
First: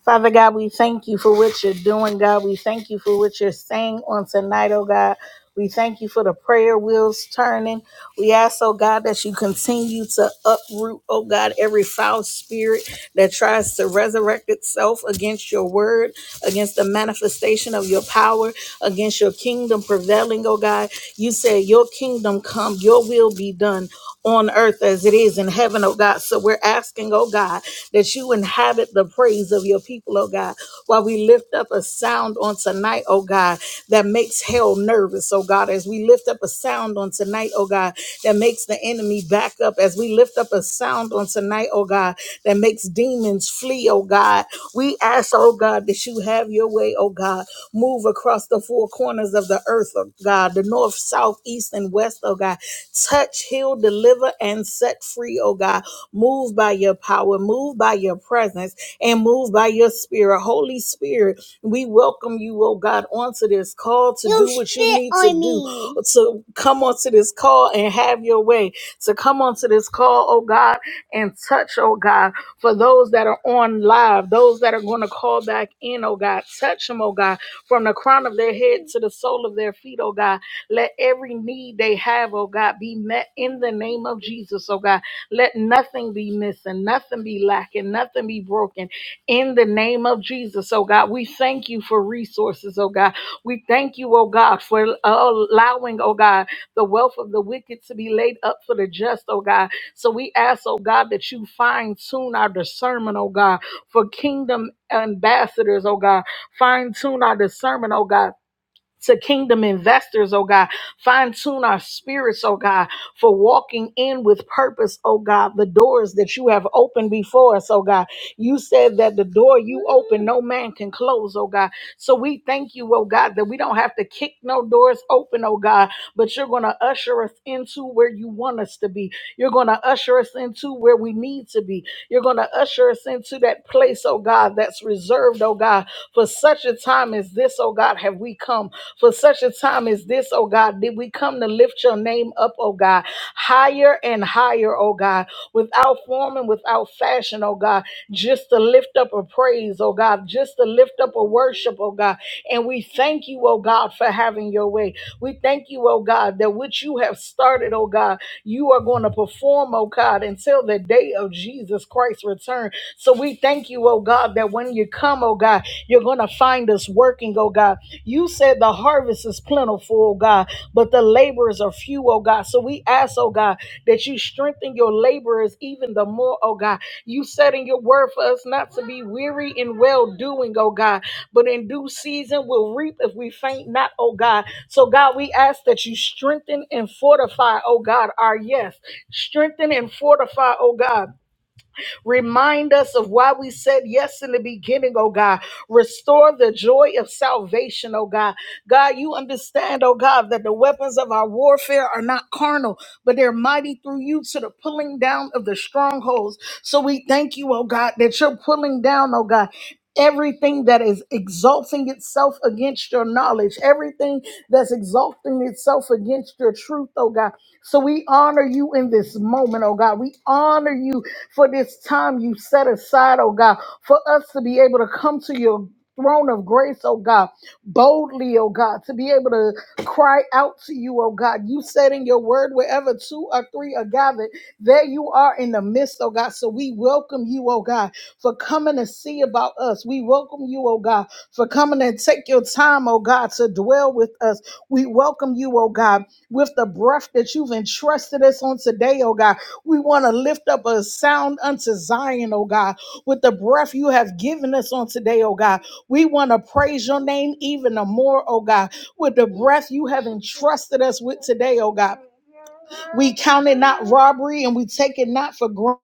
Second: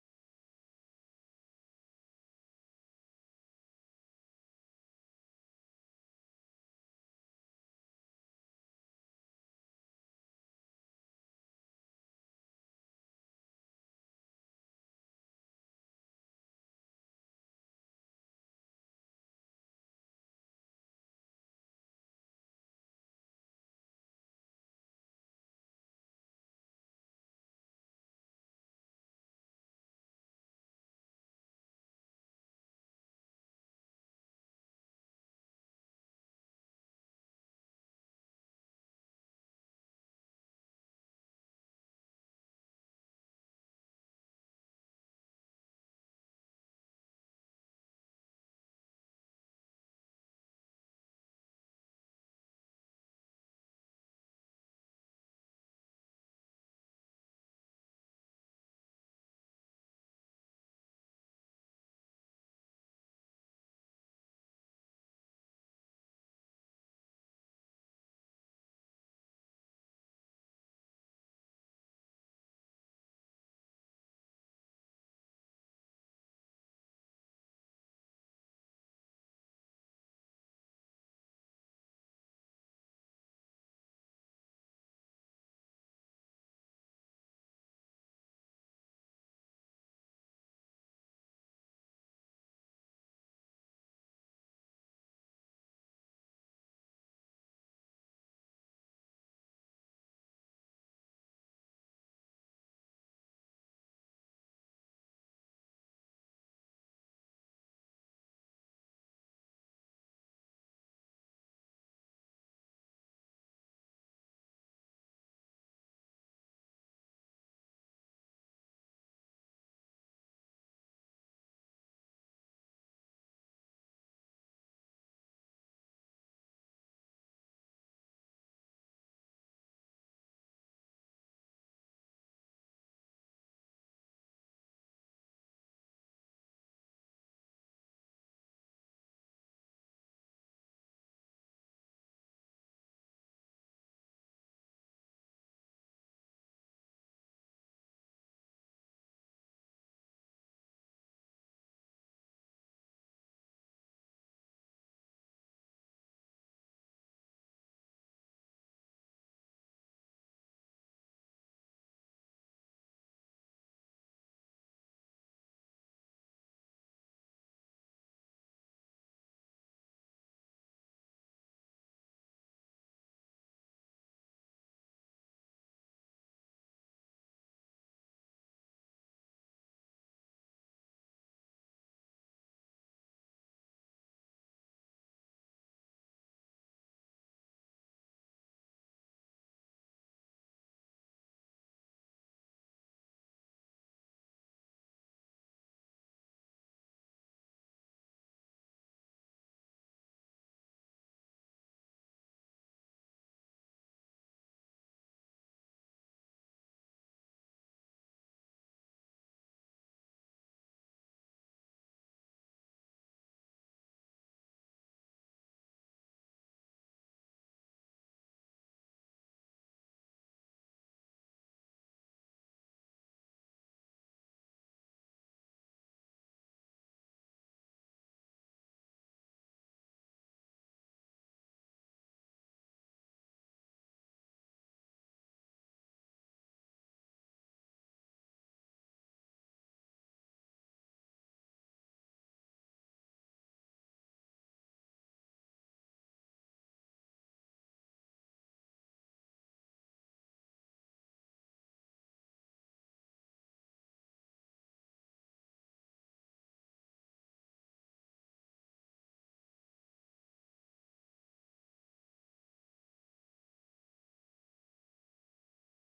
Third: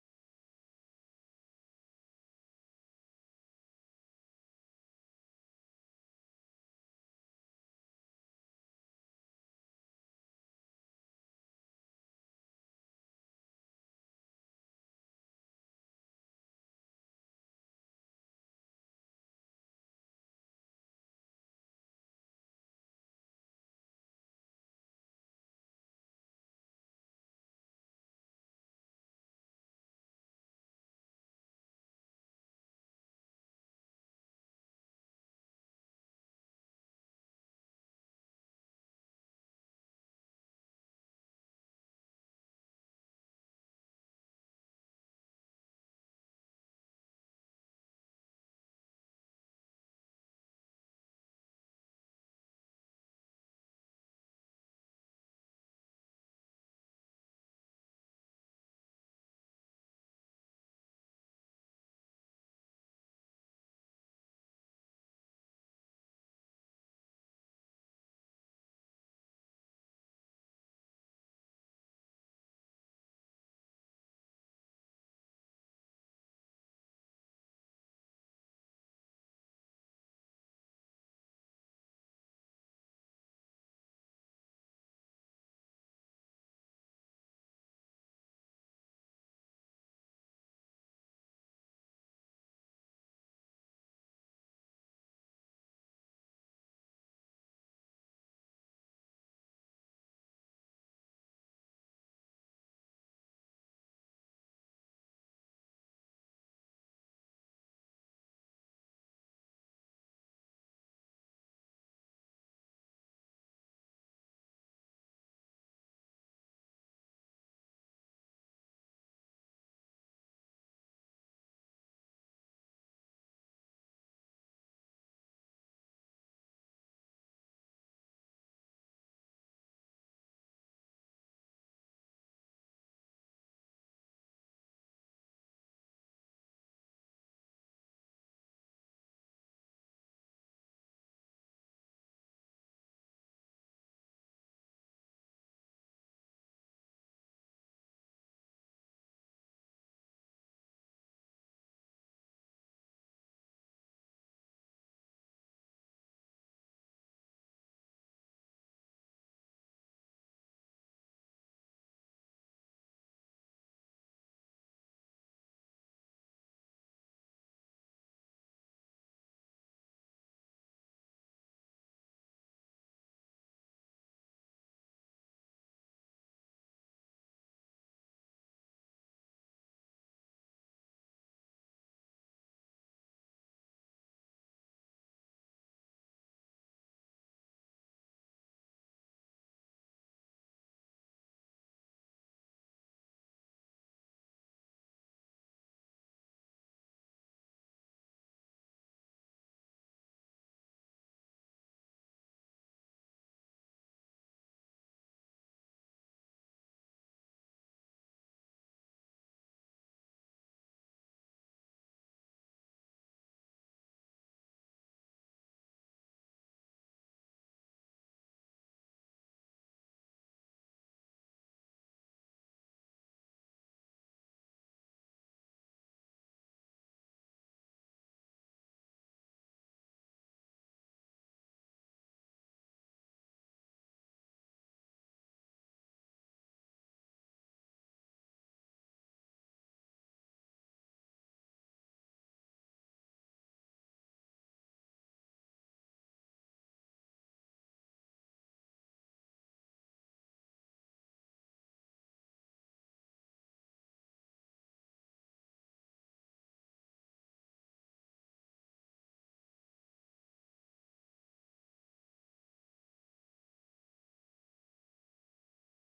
Father God, we thank you for what you're doing, God. We thank you for what you're saying on tonight, oh God. We thank you for the prayer wheels turning. We ask, oh God, that you continue to uproot, oh God, every foul spirit that tries to resurrect itself against your word, against the manifestation of your power, against your kingdom prevailing, oh God. You said, Your kingdom come, your will be done on earth as it is in heaven, oh God. So we're asking, oh God that you inhabit the praise of your people, oh God. While we lift up a sound on tonight, oh God, that makes hell nervous, oh God, as we lift up a sound on tonight, oh God, that makes the enemy back up, as we lift up a sound on tonight, oh God, that makes demons flee, oh God. We ask, oh God, that you have your way, oh God. Move across the four corners of the earth, oh God, the north, south, east, and west, oh God. Touch, heal, deliver, and set free, oh God Move by your power, move by your presence, and move by your spirit. Holy Spirit, we welcome you, oh God, onto this call to do what you need to do. To come onto this call and have your way. To come onto this call, oh God, and touch, oh God, for those that are on live, those that are going to call back in, oh God. Touch them, oh God, from the crown of their head to the sole of their feet, oh God. Let every need they have, oh God, be met in the name of Jesus, oh God. Let nothing be missing, nothing be lacking, nothing be broken. In the name of Jesus, oh God, we thank you for resources, oh God. We thank you, oh God, for allowing, oh God, the wealth of the wicked to be laid up for the just, oh God. So we ask, oh God, that you fine tune our discernment, oh God, for kingdom ambassadors, oh God. Fine tune our discernment, oh God to kingdom investors, oh God. Fine tune our spirits, oh God, for walking in with purpose, oh God, the doors that you have opened before us, oh God. You said that the door you open, no man can close, oh God. So we thank you, oh God, that we don't have to kick no doors open, oh God, but you're going to usher us into where you want us to be. You're going to usher us into where we need to be. You're going to usher us into that place, oh God, that's reserved, oh God, for such a time as this, oh God, have we come. For such a time as this, oh God, did we come to lift your name up, oh God, higher and higher, oh God, without form and without fashion, oh God, just to lift up a praise, oh God, just to lift up a worship worship, oh God. And we thank you, oh God, for having your way. We thank you, oh God, that which you have started, oh God, you are going to perform, oh God, until the day of Jesus Christ's return. So we thank you, oh God, that when you come, oh God, you're going to find us working, oh God. You said the harvest is plentiful, oh God, but the laborers are few, oh God. So we ask, oh God, that you strengthen your laborers even the more, oh God. You said in your word for us not to be weary in well doing, oh God but in due season we'll reap if we faint not, oh God. So, God, we ask that you strengthen and fortify, oh God, our yes. Strengthen and fortify, oh God Remind us of why we said yes in the beginning, oh God. Restore the joy of salvation, oh God. God, you understand, oh God, that the weapons of our warfare are not carnal, but they're mighty through you to the pulling down of the strongholds. So we thank you, oh God, that you're pulling down, oh God. Everything that is exalting itself against your knowledge, everything that's exalting itself against your truth, oh God. So we honor you in this moment, oh God. We honor you for this time you set aside, oh God, for us to be able to come to your throne of grace, oh God, boldly, oh God, to be able to cry out to you, oh God. You said in your word, wherever two or three are gathered, there you are in the midst, oh God. So we welcome you, oh God, for coming to see about us. We welcome you, oh God, for coming and take your time, oh God, to dwell with us. We welcome you, oh God, with the breath that you've entrusted us on today, oh God. We want to lift up a sound unto Zion, oh God, with the breath you have given us on today, oh God. We want to praise your name even the more, oh God, with the breath you have entrusted us with today, oh God. We count it not robbery and we take it not for granted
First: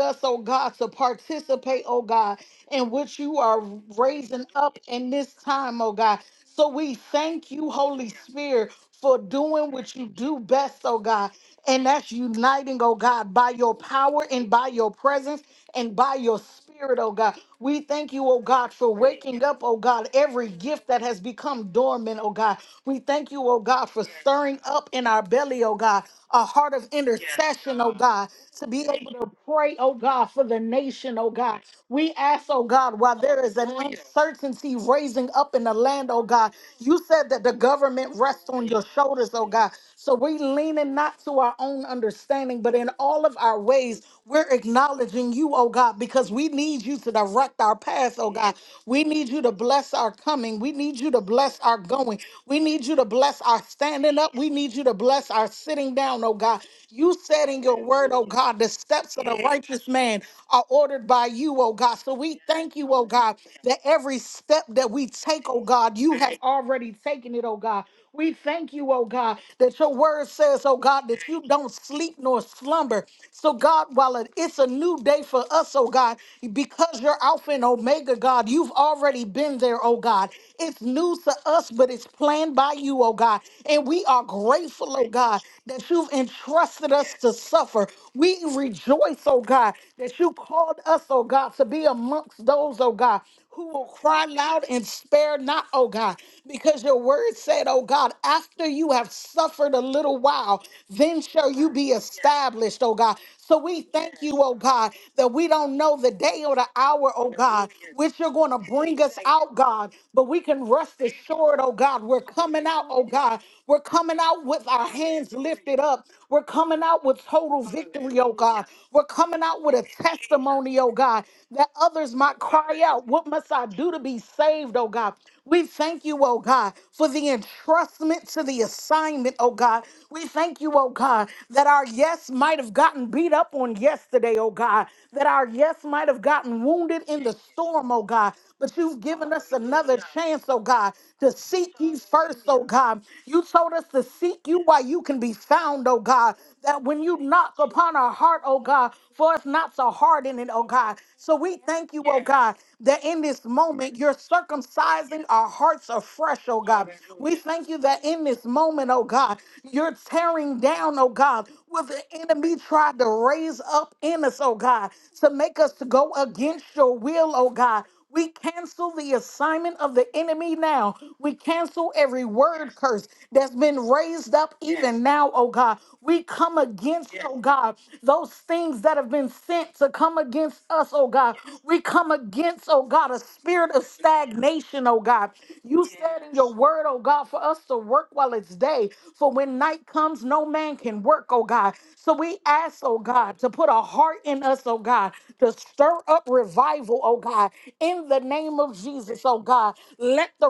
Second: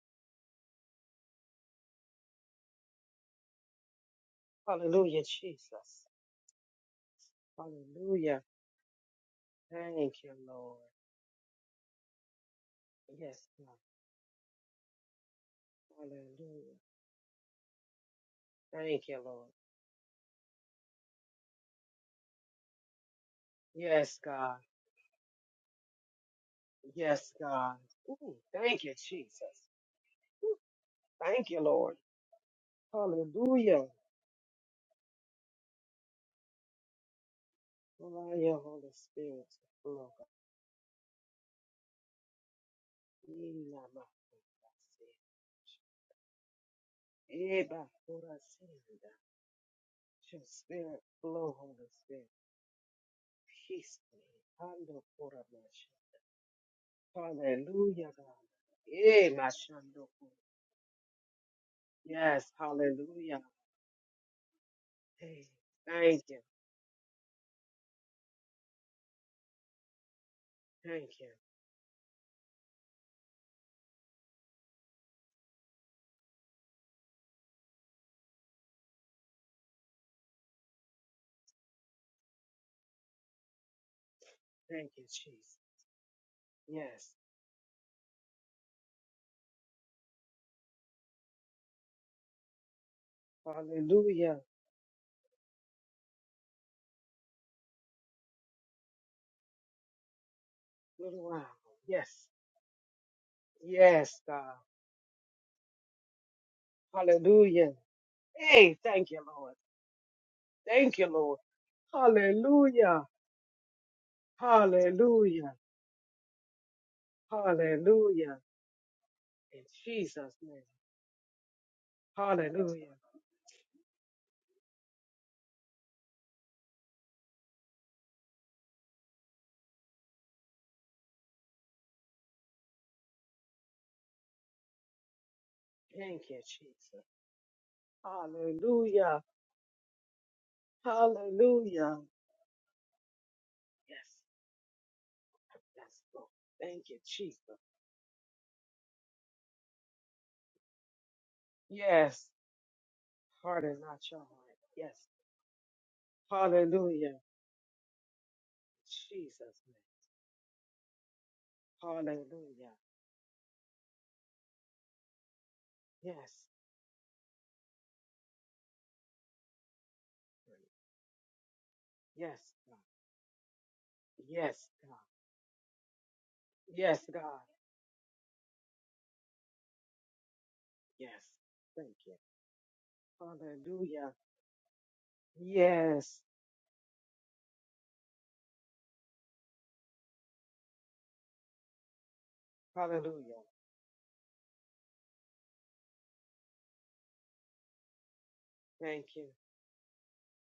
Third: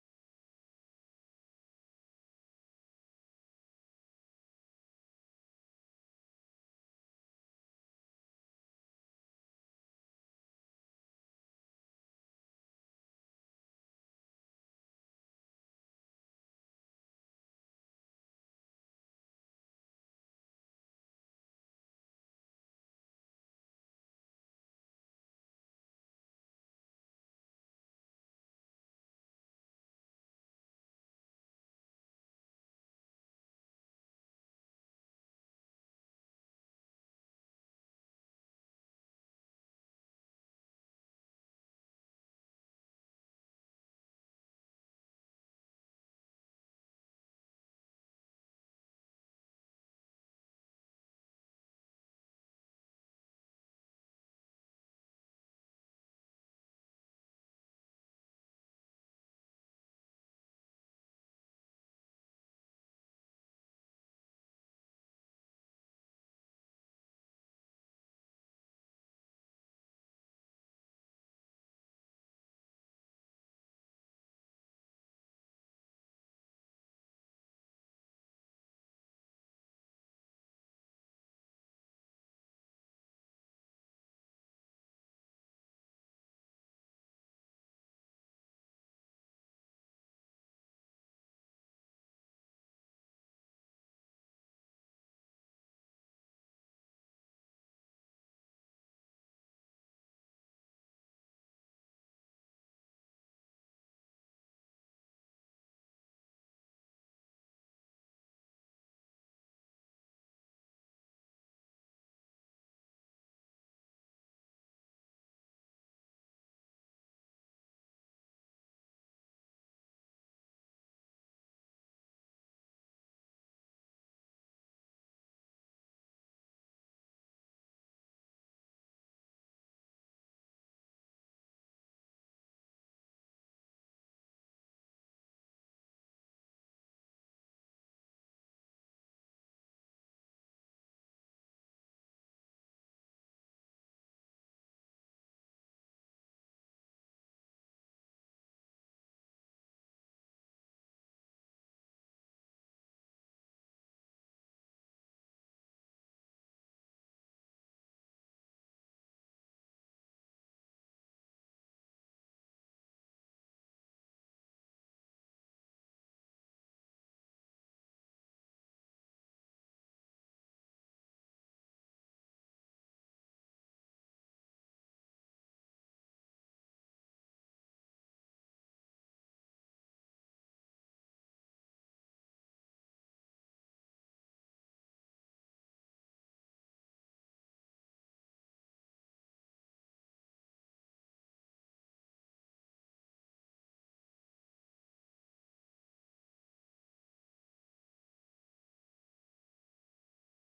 us, oh God, to participate, oh God, in which you are raising up in Hallelujah, this time, oh Jesus. God. So we thank you, Holy Hallelujah. Spirit, for doing what you Thank you, do Lord. best, oh God. And that's uniting, oh God, Yes, by your God. power and by your presence and by your Hallelujah. spirit, oh God. We thank you, oh God, for Thank you, waking Lord. up, oh God, every gift that has become dormant, oh God. We thank you, oh God, for Yes, God. stirring up in our belly, oh God, a heart of Yes, God. intercession, oh God Ooh, to be thank you, able to Jesus. pray, oh God, for the nation, oh Thank God. you, Lord. We ask, oh God, while there is an Hallelujah. uncertainty raising up in the land, oh God, you said that the government Allow rests your on your Holy shoulders, oh Spirit to God. flow. So we leaning not to our own understanding, but in all of our ways we're acknowledging you, oh God, because we need you to direct our path, oh God. We need you to bless our Your coming. We need spirit you to flow, bless our Holy going. Spirit, We need you to bless our standing peacefully. up. We need you to Hando bless our sitting down, oh God. You said in your Hallelujah, word, oh God. God, the steps of Eh, the righteous mashando man ko. are ordered by you, oh God. So we Yes, thank you, oh God, hallelujah. that every step that we Hey, take, oh God, you thank have you, already taken it, oh God. We thank you, oh God, that your word says, oh God, thank that that you, you don't sleep nor slumber. So, God, while it- it's a new day for us, oh God, because you're Alpha and Omega, God, you've already been there, oh God. It's new to us, but it's planned by you, oh God. And we are thank grateful, you, oh God, Jesus. that you've entrusted Yes, us to suffer. We rejoice, oh God, that you called us, oh God, to be amongst those, oh God who will cry hallelujah. loud and spare not, oh God, because your word said, oh God, after you have suffered a little while, then Wow. shall you be Yes, established, oh God. So we thank yes, you, God. oh God, that we don't know the day or the hour, oh God, Hallelujah. which you're going to Hey, bring thank us you, out, Lord. God, but we can Thank rest you, Lord. assured, oh God, we're coming out, Hallelujah. oh God. We're coming out with our hands Hallelujah. lifted up. We're coming out with total victory, oh Hallelujah. God. We're coming In out with a Jesus' name. testimony, oh God that others might cry Hallelujah. out, What must I do to be saved, oh God? We thank you, oh God, for the entrustment to the assignment, oh God. We thank you, oh God, that our yes might have gotten beat up on yesterday, oh God, that our yes might have Thank you, gotten wounded Jesus. in the storm, oh God, but you've Hallelujah. given us another chance, oh God, to seek you Hallelujah. first, oh God. You told us to Yes. seek you while you can be found, oh Yes, Lord. God, that Thank you, when you Jesus. knock upon our heart, oh God, for us not to harden it, oh God. So we thank you, oh Yes. God, that in this Harden moment not you're your heart. Yes. circumcising our hearts afresh, oh God. Hallelujah. We thank you that in this moment, oh God, Jesus' name. you're tearing down, oh God, what the enemy Hallelujah. tried to raise up in us, oh God, to make us to go Yes. against your will, oh God. We cancel the assignment of the enemy now. We cancel every Yes, word God. curse that's been raised up Yes, God. even now, oh God. We come Yes, against, oh God. God, those things that have been sent to come against us, oh Yes. God. We Thank you. come against, oh God, a spirit of Hallelujah. stagnation, oh God. You Yes. said in your word, oh oh God, for us to work while it's day. For when night comes, no man can work, oh God. So we ask, oh God, Hallelujah. to put a heart in us, oh God, to stir up revival, oh God, in the name of Thank Jesus, you. oh God. Let the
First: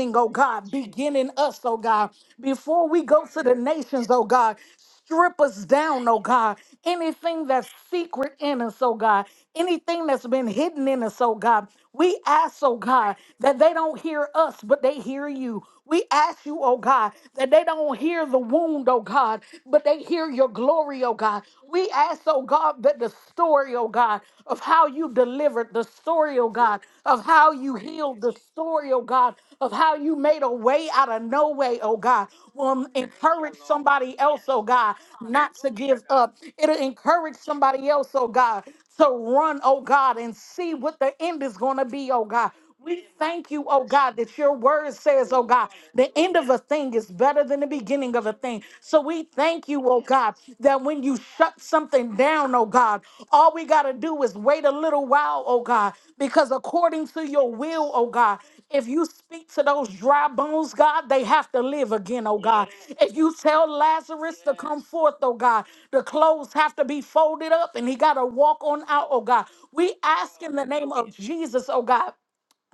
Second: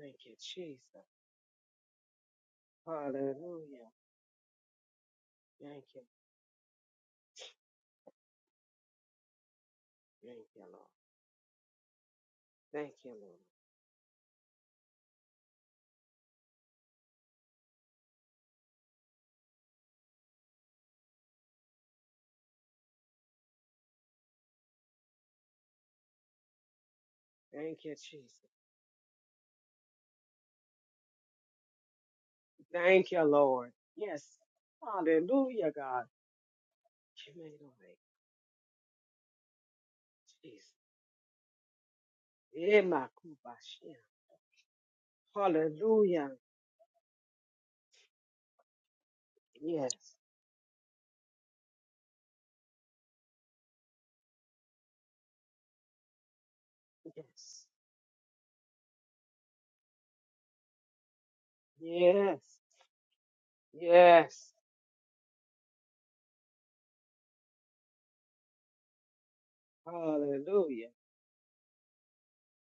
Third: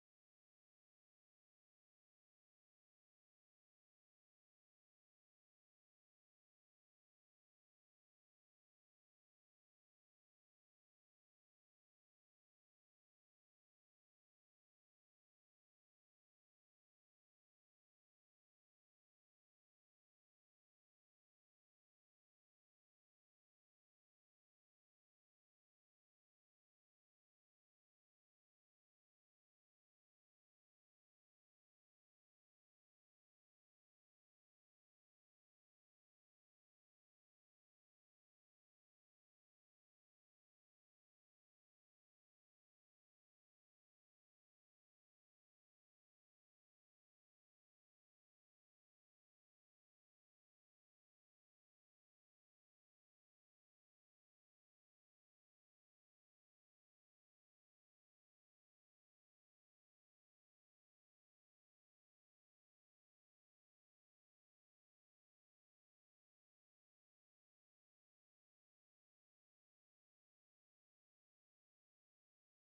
Thank oh you, God, Jesus. begin in us, oh God, before we go to the Hallelujah. nations, oh God. Strip us Thank you. down, oh God. Anything that's secret in us, oh God. Anything that's been Thank you, hidden in Lord. us, oh God. We ask, oh Thank you, God, that Lord. they don't hear us, but they hear you. We ask you, oh God, that they don't hear the wound, oh God, but they hear your glory, oh God. We ask, oh God, that the story, oh God, of how you delivered, the story, oh God, of how how you Thank you, healed the Jesus. story, oh God, of how you made a way out of no way, oh God. Will Thank you, encourage Lord. somebody Yes. else, oh God, not to Hallelujah, give God. up. It'll encourage You made a somebody way. else, oh God, to run, oh God, and see Jesus. what the end is going to be, oh God. We thank you, oh Emakubashia. God, that your word says, oh God, the Hallelujah. end of a thing is better than the beginning of a thing. So we thank you, Yes. oh God, that when you shut something down, oh God, all we got to do is wait a little while, oh God, because according to your Yes. will, oh God, if you speak to those dry bones, God, they have to live again, oh Yes. God. If you tell Lazarus Yes. to come forth, oh God, the clothes have to be folded up and he got to walk on out, oh God. We ask in the Hallelujah. name of Jesus, oh God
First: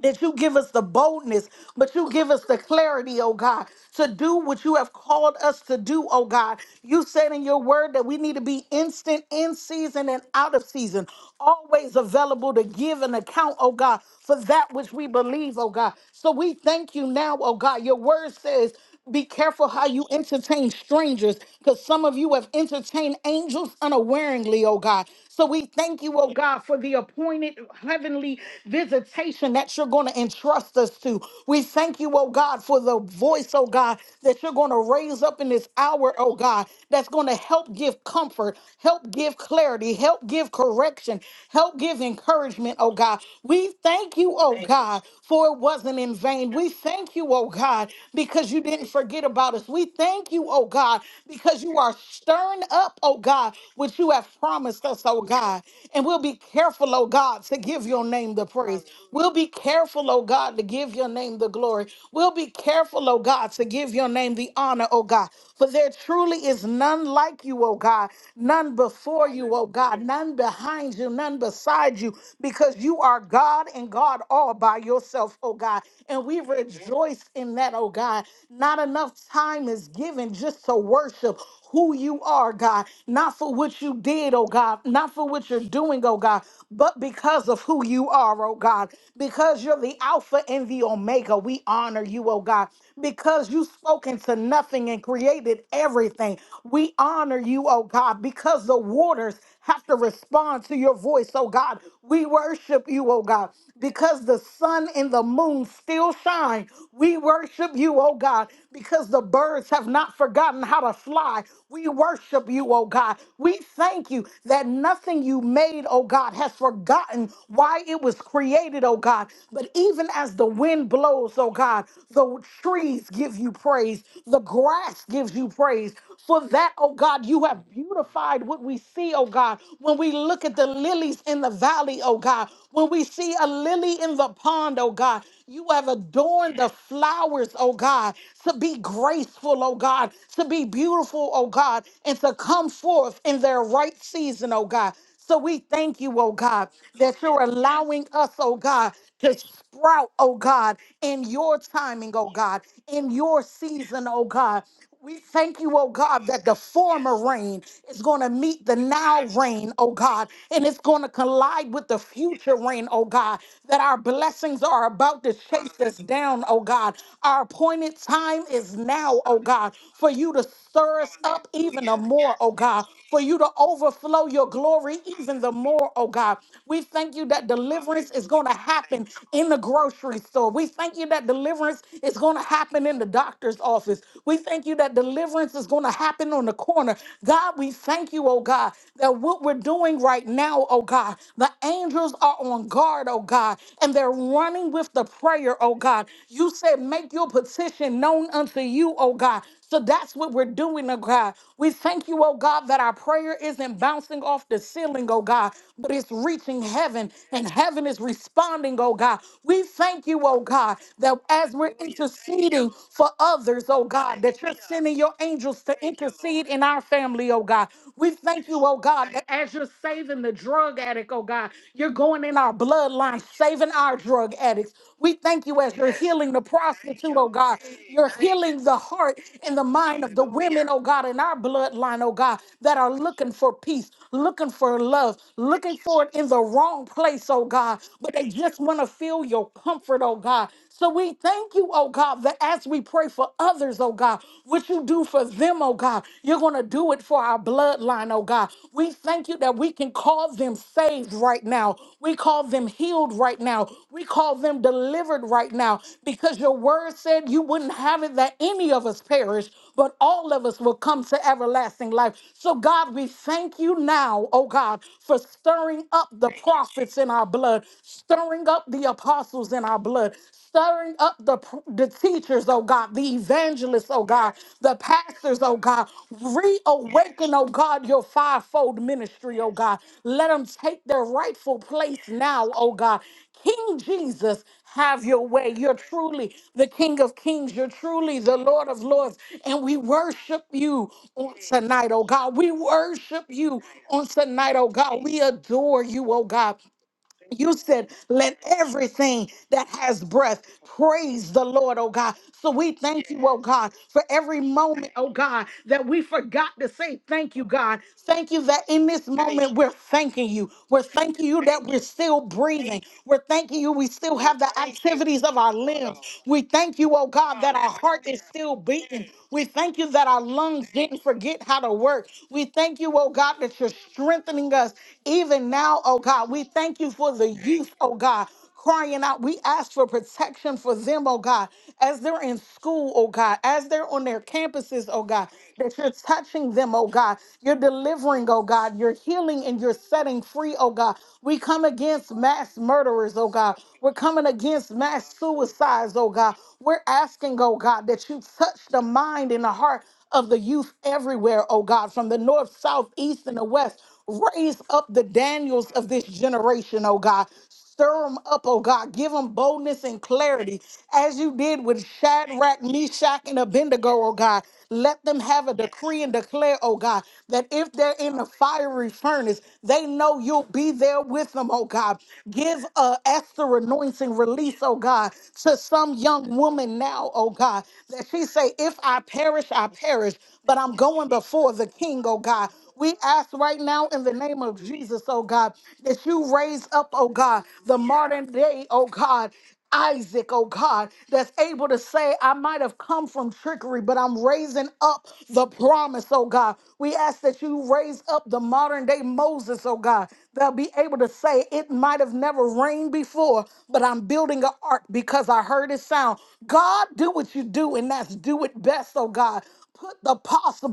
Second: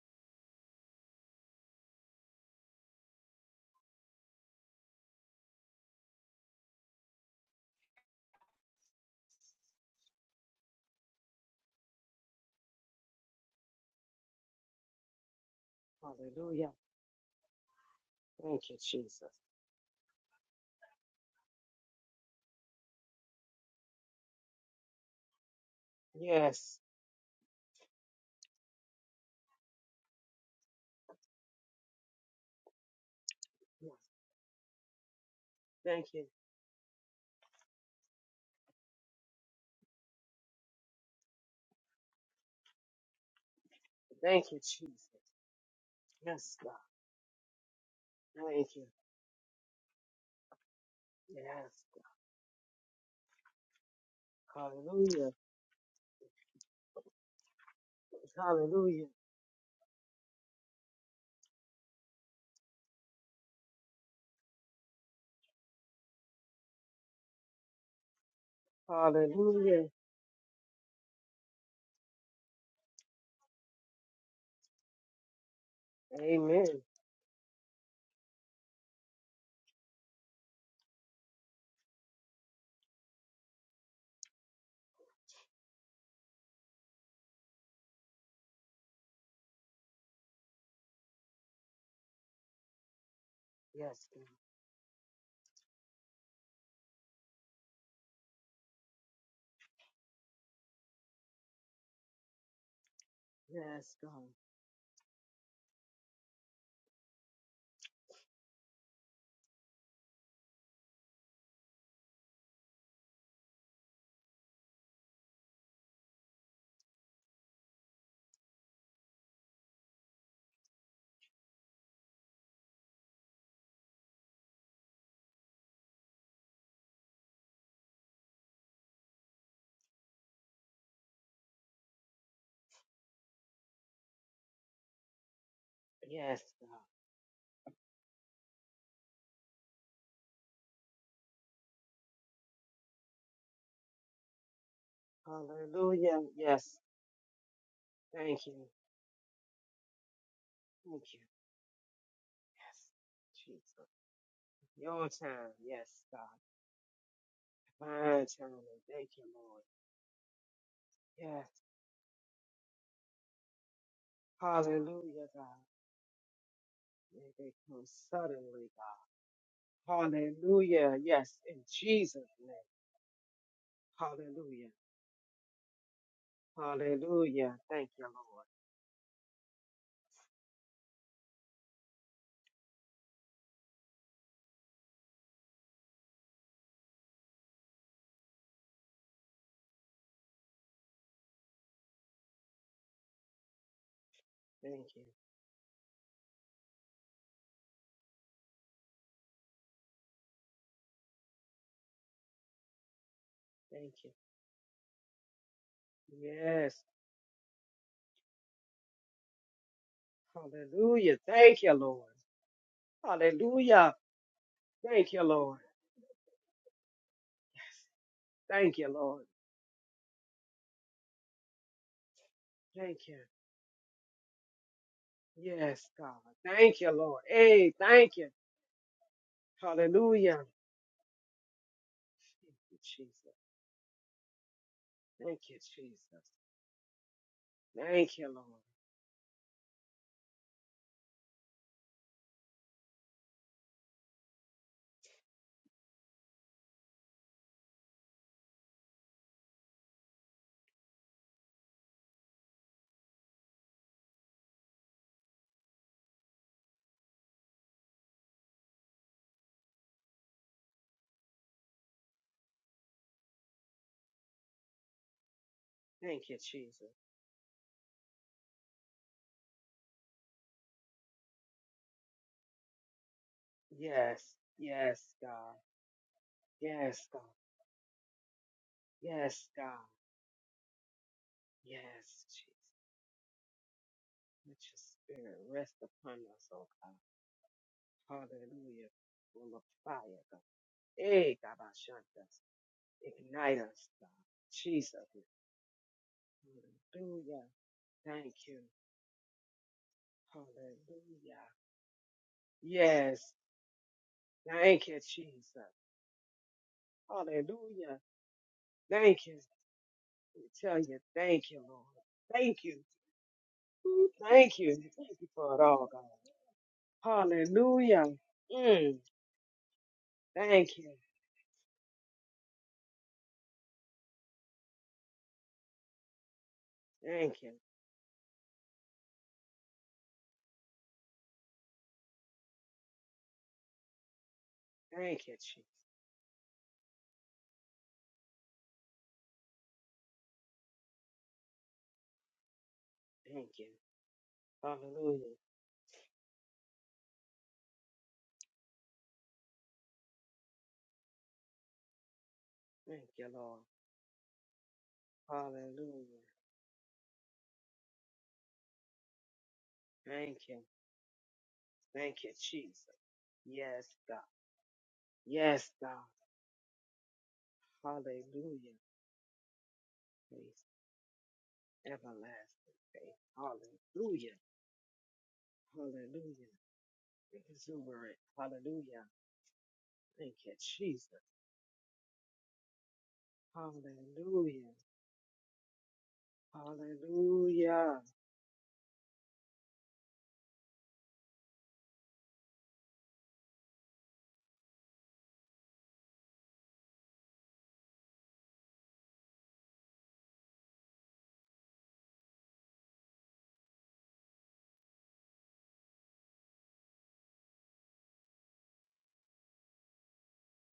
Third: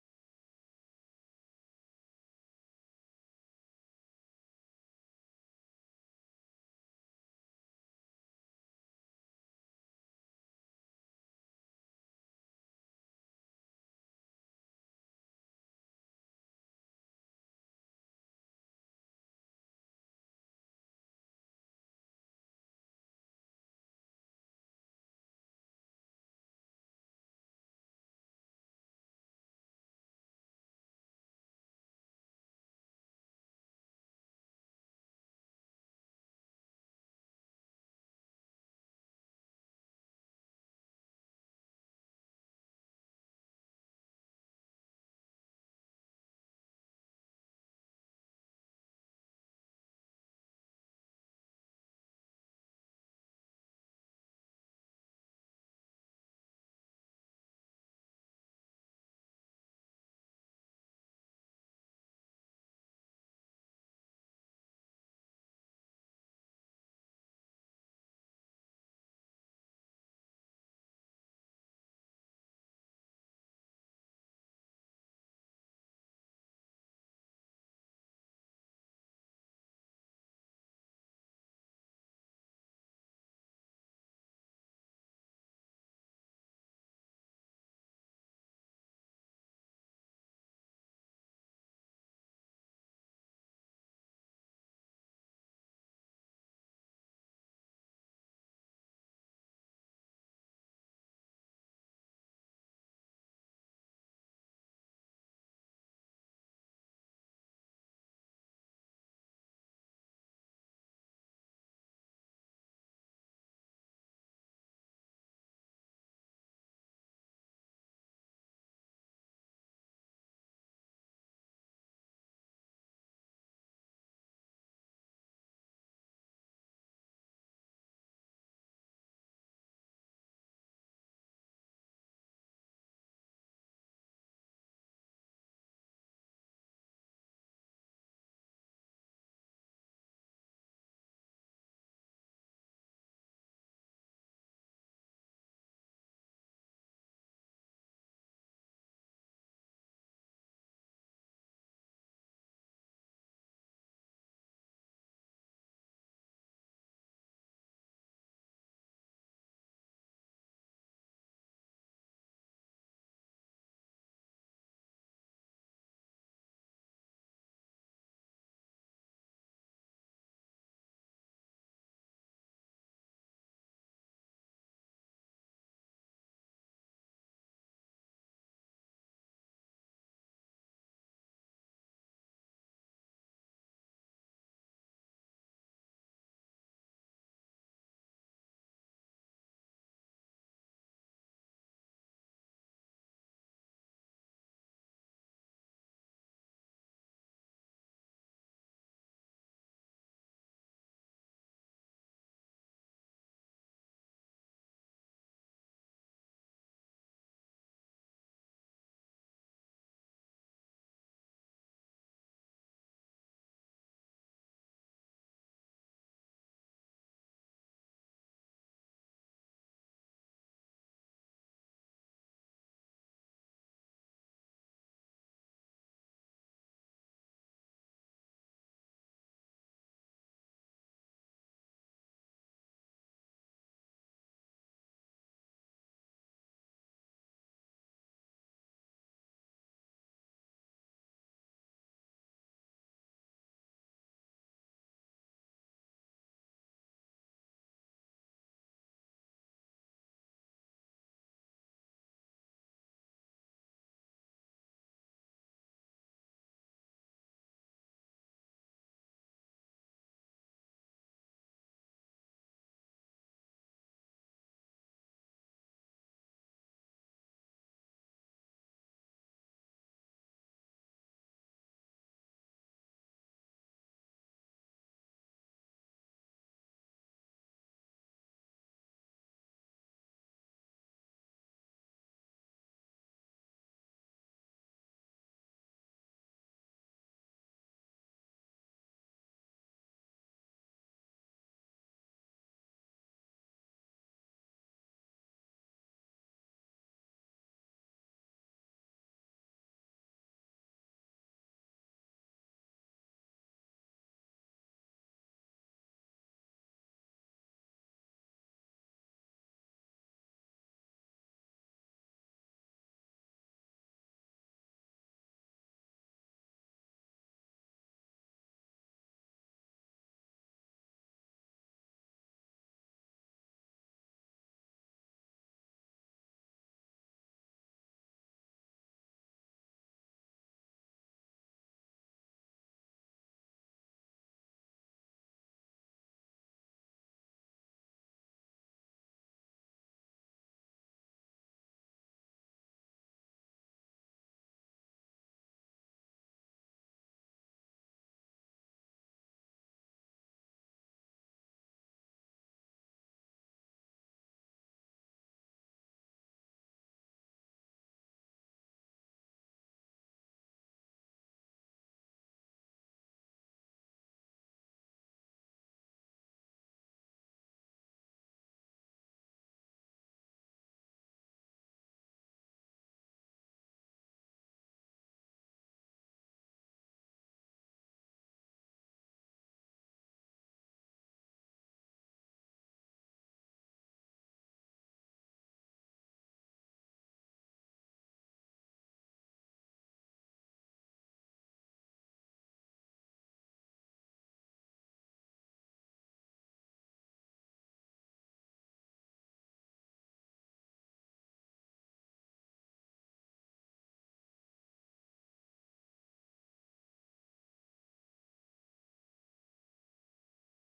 that you give us the boldness, but you give us the clarity, oh God, to do what you have called us to do, oh God. You said in your word that we need to be instant in season and out of season, always available to give an account, oh God, for that which we believe, oh God. So we Hallelujah. thank you now, oh God. Your word Thank says, you, Jesus. be careful how you entertain strangers, because some of you have entertained angels unawareingly, oh God. So we thank you, oh God, for Yes. the appointed heavenly visitation that you're going to entrust us to. We thank you, oh God, for the voice, oh Yes. God, that you're going to raise up in this hour, Thank you, oh God, that's going to help give comfort, help give clarity, help give correction, help give encouragement, oh God. We thank you, Thank you, oh God, Jesus. for it wasn't in vain. Yes, We God. thank you, oh God, because you Thank you. didn't forget about us. We thank you, oh God, because you Yes, are stirring. Stirring up, oh God, what you have God. promised us, oh Hallelujah. God. And we'll be careful, oh God, to give your name the praise. Hallelujah. We'll be careful, oh God, to give your name the glory. We'll be careful, oh God, to give your name the honor, oh God. For there truly is none like you, oh God, none before you, oh Hallelujah. God, none behind you, none beside you, because you are God and God all by yourself, oh God. And we Amen. rejoice in that, oh God. Not enough time is given just to worship who you are, God, not for what you did, oh God, not for what you're doing, oh God, but because of who you are, oh God, because you're the Alpha and the Omega. We honor you, oh God, because you Yes, spoke into God. nothing and created everything. We honor you, oh God, because the waters have to respond to your voice, oh God. We worship you, oh God, Yes, because God. the sun and the moon still shine. We worship you, oh God, God, because the birds have not forgotten how to fly. We worship you, oh God. We thank you that nothing you made, oh God, has forgotten why it was created, oh God. But even as the wind blows, oh God, the trees give you praise, the grass gives you praise. For that, oh God, you have beautified what we see, oh God, when we look at the lilies in the valley, oh God, when we see a lily in the pond, oh God. You have Yes, adorned the God. flowers, oh God, to be graceful, oh God, to be beautiful, oh God, and to come forth in their right season, oh God. So we thank you, Hallelujah. oh God, Yes. that you're allowing us, Thank you. oh God, to sprout, oh God, Thank you. in your timing, oh God, Yes. in your Jesus. season, oh God. Your We time. thank you, oh Yes, God, God. that the former rain is going Divine to meet the timing. Thank now you, Lord. rain, oh God, and it's going to Yes. collide with the future rain, oh God, that our blessings are about Hallelujah, to God. chase us down, oh God. May Our they come appointed time suddenly, is now, oh God, for God. you to Hallelujah. Stir us Yes. up In even the Jesus' more, oh name. God, for you to overflow your Hallelujah. glory even the more, oh God. We thank you that Hallelujah. Thank you, deliverance is Lord. going to happen in the grocery store. We thank you that deliverance is going to happen in the doctor's office. We thank you that deliverance is going to happen on the corner. God, we thank you, oh God, that what we're doing right now, oh God, the angels are on guard, oh God, and they're running Thank with you. the prayer, oh God. God. You said, make your petition known unto you, oh God. So that's what we're doing, oh God. We thank you, oh God, that our prayer isn't Thank you. bouncing off the ceiling, oh God, but it's reaching Yes. heaven and heaven is responding, oh God. We thank you, oh God, that Hallelujah. as Thank you, we're Lord. interceding for others, oh Hallelujah. God, that you're sending Thank your you, Lord. angels to intercede in our family, oh Yes. God. We thank you, Thank oh you, God, Lord. that as you're saving the drug addict, addict, oh God. You're going in our Thank you. bloodline, saving our drug addicts. We thank you as Yes, you're God. healing the Thank you, prostitute, Lord. oh God. Hey, You're thank you. healing the heart and the mind of the Hallelujah. women, oh God, in our bloodline, oh God, Thank that you, are looking Jesus. for peace, looking for love, Thank you, looking for it Jesus. in the wrong place, oh God. But Thank they you, just Lord. want to feel your comfort, oh God. So we thank you, oh God, that as we pray for others, oh God, what you do for them, oh God, you're going to do it for our bloodline, oh God. We thank you that we can call them saved right now. We call them healed right now. We call them delivered right now because your word said you wouldn't have it that any of us perish, but all of us will come to everlasting life. So, God, we thank you now, oh God, for stirring up Thank the you, Jesus. prophets in our blood, stirring up the apostles in our blood, stirring up the, pr- the teachers, oh God, the evangelists, oh Yes. God, the Yes, pastors, God. oh God. Yes, God. Reawaken, oh God, your fivefold ministry, Yes, oh God. God. Let them take their rightful Yes, place now, Jesus. oh God. King Jesus, Let your have your spirit way. You're rest upon truly us, oh the God. King of Kings. You're truly the Lord of Hallelujah. Lords. Full of And we fire, God. worship you on Hey, tonight, oh Kabashanta. God. We worship Ignite you us, on God. tonight, oh Jesus. God. We adore you, oh God. Hallelujah. You said, Thank let you. everything that has breath praise the Hallelujah. Lord, oh God. So we thank you, Yes. oh God, for every Thank moment, you, oh God, Jesus. that we forgot to say thank you, God. Hallelujah. Thank you that in this Thank you. moment we're thanking We you. tell We're you, thanking you thank you, that we're Lord. still Thank you. breathing. We're thanking you we Ooh, still have the Thank you. Thank activities you of our for it all, limbs. God. We thank you, oh God, that our heart Hallelujah. is still Mm, beating. We thank you that our lungs thank you. didn't forget how to work. We thank you, oh God, that you're strengthening us even now, oh God. We thank you for the Thank you. youth, oh God crying out. We ask for protection for them, oh God, as they're in school, oh God, as they're on their campuses, oh Thank God, you, Jesus. that you're touching them, oh God. You're delivering, oh God. You're healing and you're setting free, oh God. We come against mass mass murderers, oh Thank God. you. We're coming against mass Hallelujah. suicides, oh God. We're asking, oh God, that you touch the mind and the heart of the youth everywhere, oh God, from the north, south, Thank east, you, and the Lord. west. Raise up the Daniels of this Hallelujah. generation, oh God. Stir them up, oh God. Give them boldness and Thank you. clarity as you did with Thank you, Shadrach, Jesus. Meshach, and Yes, Abednego, oh God. God. Let them have a Yes, decree God. and declare, oh God, that if they're in the Hallelujah. fiery furnace, they know you'll Praise be there with them, oh God. Give everlasting a faith. Esther anointing Hallelujah. release, oh God, to some young Hallelujah. woman now, oh God, that Exuberant. she say, if I Hallelujah. perish, I perish, Thank you, but I'm Jesus. going before the king, oh God. We ask right now in the name of Hallelujah. Jesus, oh God, that you raise up, oh God, the Hallelujah. modern day, oh God, Isaac, oh God, that's able to say, I might have come from trickery, but I'm raising up the promise, oh God. We ask that you raise up the modern day Moses, oh God, that'll be able to say, It might have never rained before, but I'm building an ark because I heard it sound. God, do what you do, and that's do it best, oh God. Put the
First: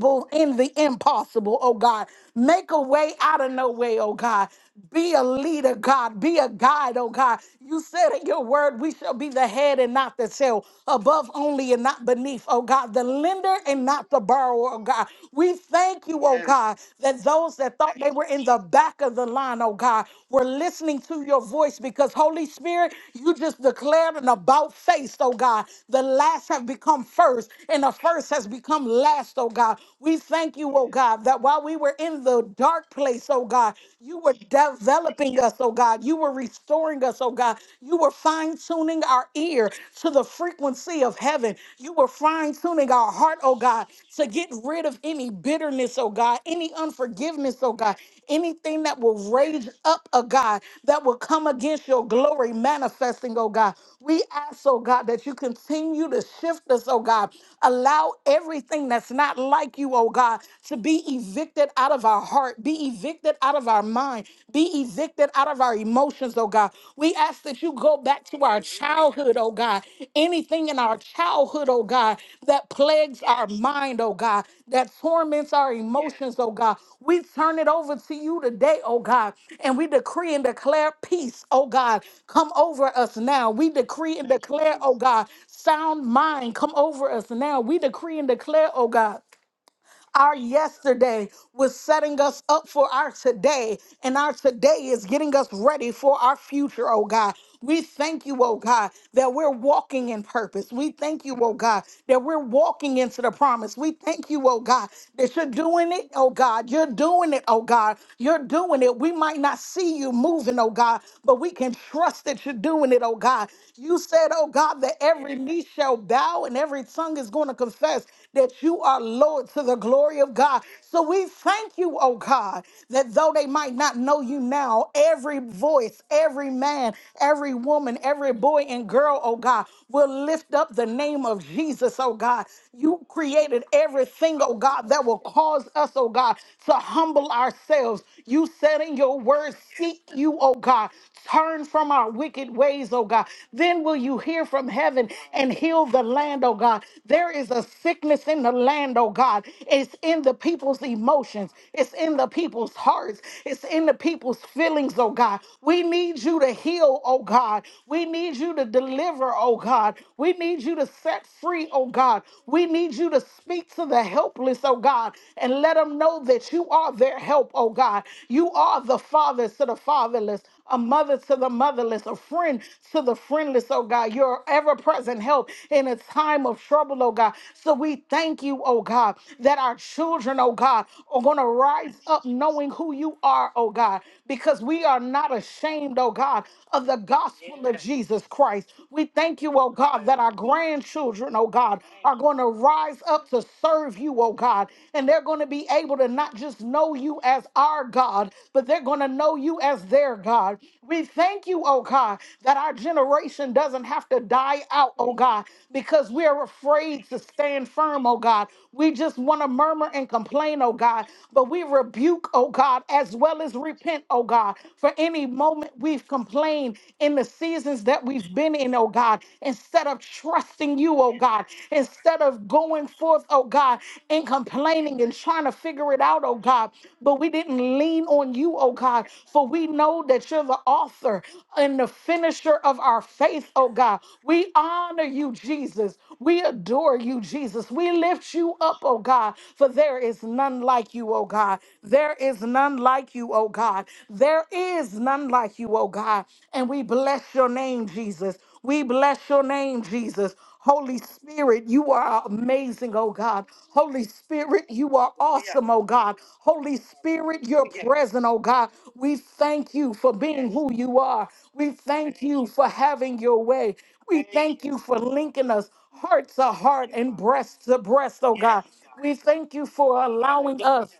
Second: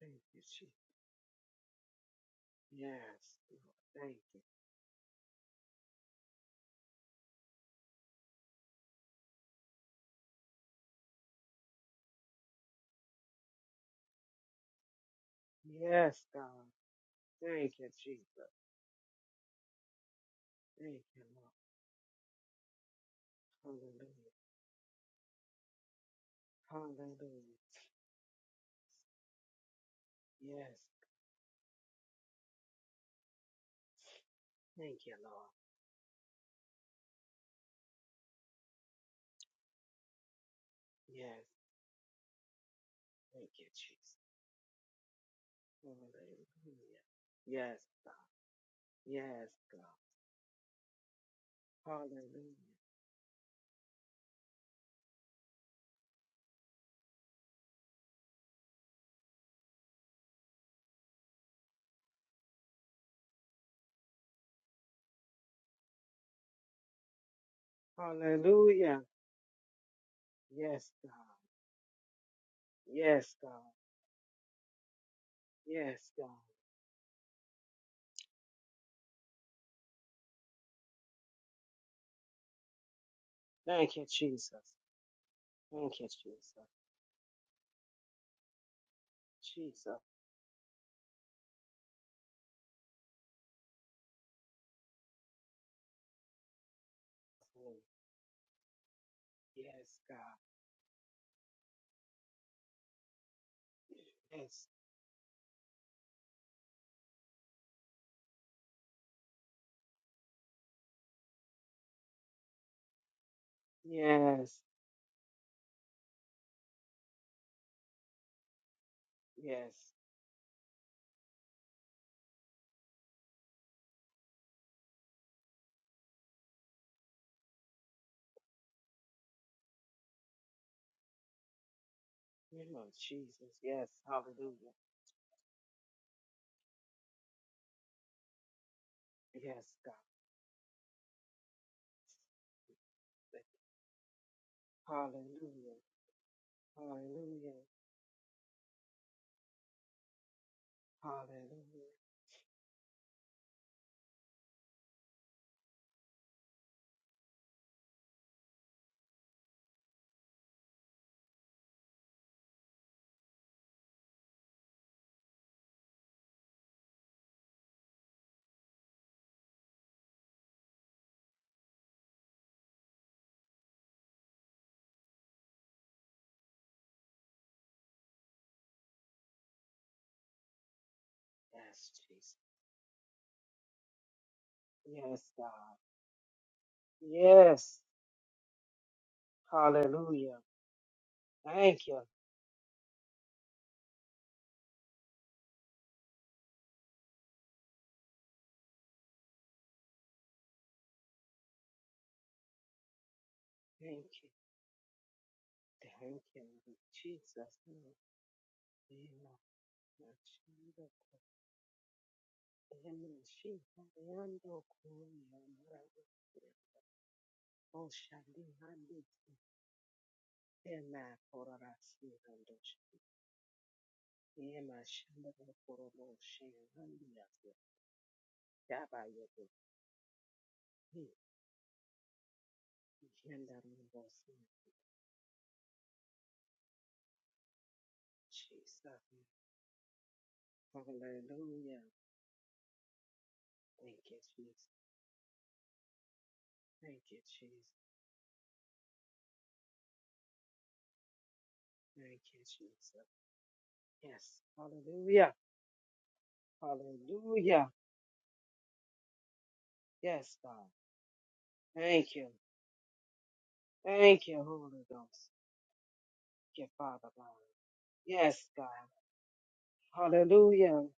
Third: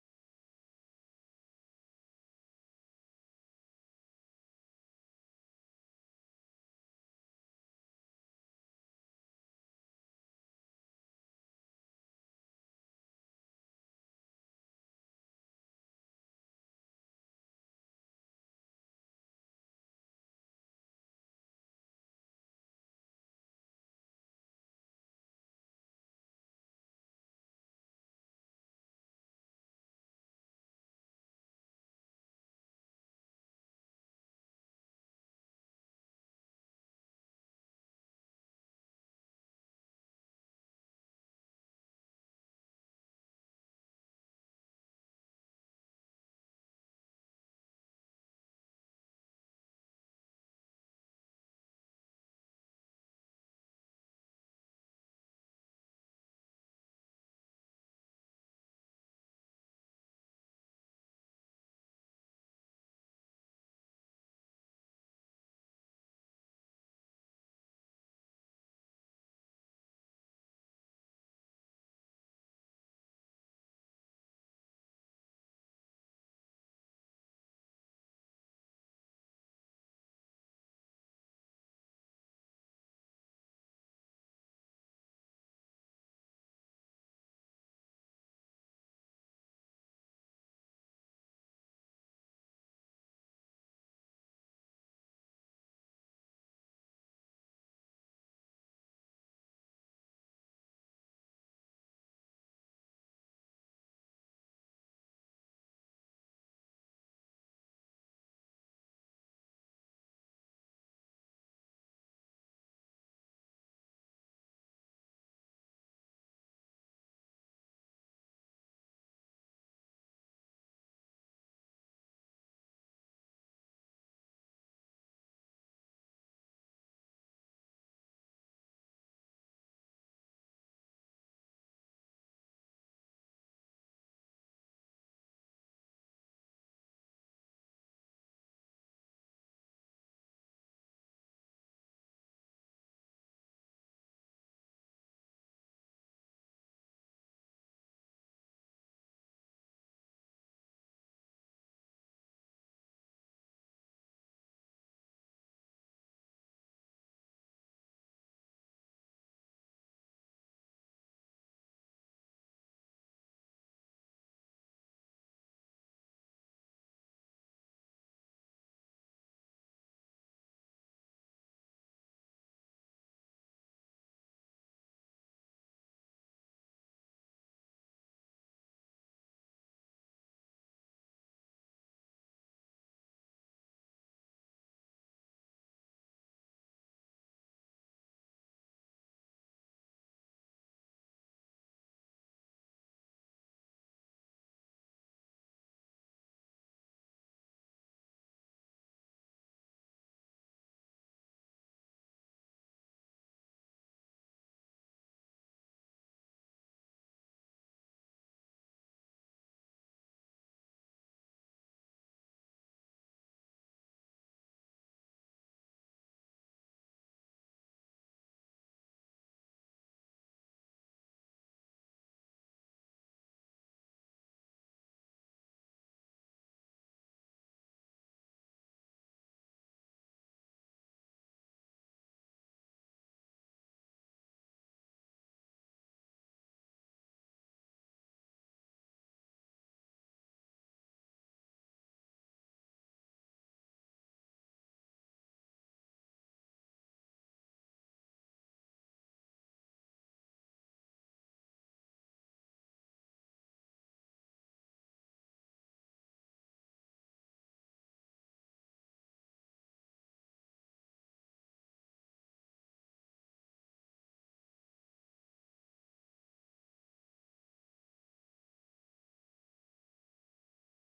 Thank you, in the Jesus. impossible, oh God. Make a way Yes, out of no Lord. way, oh Thank you. God. Be a leader, God. Be a guide, oh God. You said in your word, we shall be the head and not the tail, above only and not beneath, oh God, the lender and not the borrower, oh God. We thank you, Yes, oh God. God, that those Thank that you, thought they were in Jesus. the back of the line, oh God, were listening Thank to you, your voice Lord. voice because Holy Spirit, you just declared an Hallelujah. about face, oh God. The last have become first, Hallelujah. and the first has become last, oh God. We thank you, Yes. oh God, that while we were in the dark place, oh God, you were Thank you, developing Lord. us, oh God. You were restoring us, oh God. You were fine tuning our ear to the frequency of Yes. heaven. You were fine tuning our heart, Thank oh you, God, Jesus. to get rid of any bitterness, oh God, any Hallelujah. unforgiveness, oh Yes, God, God. anything that will Yes, raise God. up, oh God, that will come against your glory Hallelujah. manifesting, oh God. We ask, oh God, that you continue to shift us, oh God. Allow everything that's not like you, oh God, to be evicted out of our heart, be evicted out of our mind, be evicted out of our emotions, oh God. God. We ask that you go back to our Hallelujah. childhood, oh God. Anything in Yes, our God. childhood, oh God, that plagues Yes, our God. mind, oh God, that torments our Yes, God. emotions, oh God. We turn it over to you today, oh God, and we decree and declare peace, oh God, come over us now. We Thank you, decree and Jesus. declare, oh God, Thank sound you, mind Jesus. come over us now. We decree and declare, oh God Jesus. our yesterday was setting us up for our today, and our today is getting us ready for our future, oh God. We name. thank you, oh God, that we're Yes, walking God. in purpose. We thank you, oh God, that we're walking into the promise. We thank you, oh Yes. God, that you're doing it, oh God. You're doing it, oh God. You're doing it. We might not see you moving, oh God, but we can trust that you're doing it, oh God. You said, oh Yes. God, that every knee shall shall bow and every tongue is going to confess that you are Lord to Yes. the glory of God. So we thank you, oh God, that though they might not know you now, every voice, every man, every woman, every boy and girl, oh God, will lift up the name of Jesus, oh God. You know, You Jesus. created Yes. everything, oh Hallelujah. God, that will cause us, oh God, to humble ourselves. You said in your word, Yes, God. seek you, oh God. Turn from from our wicked ways, oh God. Then will you hear from heaven and Hallelujah. heal the land, oh God. There is a Hallelujah. sickness in the land, oh God. It's in the people's emotions, it's Hallelujah. in the people's hearts, it's in the people's feelings, oh God. We need you to heal, oh God. We need you to deliver, oh God. We need you to set free, oh God. We need you to speak to the helpless, oh God, and let them know that you are their help, oh God. You are the fathers to the fatherless a mother to the motherless, a friend to the friendless, oh God. Your ever present help in a time of trouble, oh God. So we thank you, oh God, that our children, oh God, are going to Yes, rise up Jesus. knowing who you are, oh God, because we are Yes, not God. ashamed, oh God, of the gospel of Yes. Jesus Christ. We thank you, oh God, that our Hallelujah. grandchildren, oh God, Thank you. are going to rise up to serve you, oh God, and they're going to be be able to not just know you as our God, but they're going to know you as their God. We thank you, oh God, that our generation doesn't Thank have to you. die out, oh God, because Thank we you. are Lord afraid to Jesus. stand In Jesus. firm, oh God. We just name, want to murmur and complain, mashando oh God, but we rebuke, oh God, as kuhema, well as shika repent, oh God, yando for any kuhema, moment mraba, we've complained in the seasons that we've oshandi been in, oh handi God, instead of trusting you in you, oh kuhema, God, korora instead of sirando going shi- forth, oh God, and yema, complaining and shanda trying to figure it korobo, out, oh God. shehandi But we yase, didn't lean on you, oh daba God, for yobo, we know that you're the hi, author and the finisher of our faith, yenda oh God. robo si. We honor you, Jesus. We adore you, Jesus. We lift you up, oh Jesus. God, for there is none like you, oh God. Hallelujah. There is none like you, oh God. Thank you, There Jesus. is none like you, oh God. And we Thank you, bless your Jesus. name, Jesus. We bless your name, Jesus. Holy Spirit, you Thank are you, amazing, Jesus. oh God. Holy Yes. Spirit, you are Hallelujah. awesome, oh God. Holy Spirit, Hallelujah. you're present, oh God. We thank you for Yes, being God. who you are. We Thank thank you. you for having your way. We Thank you, thank you Holy for Ghost. linking us heart to Thank you, heart Father and God. breast to breast, oh Yes, God. God. We thank you for allowing Hallelujah. us.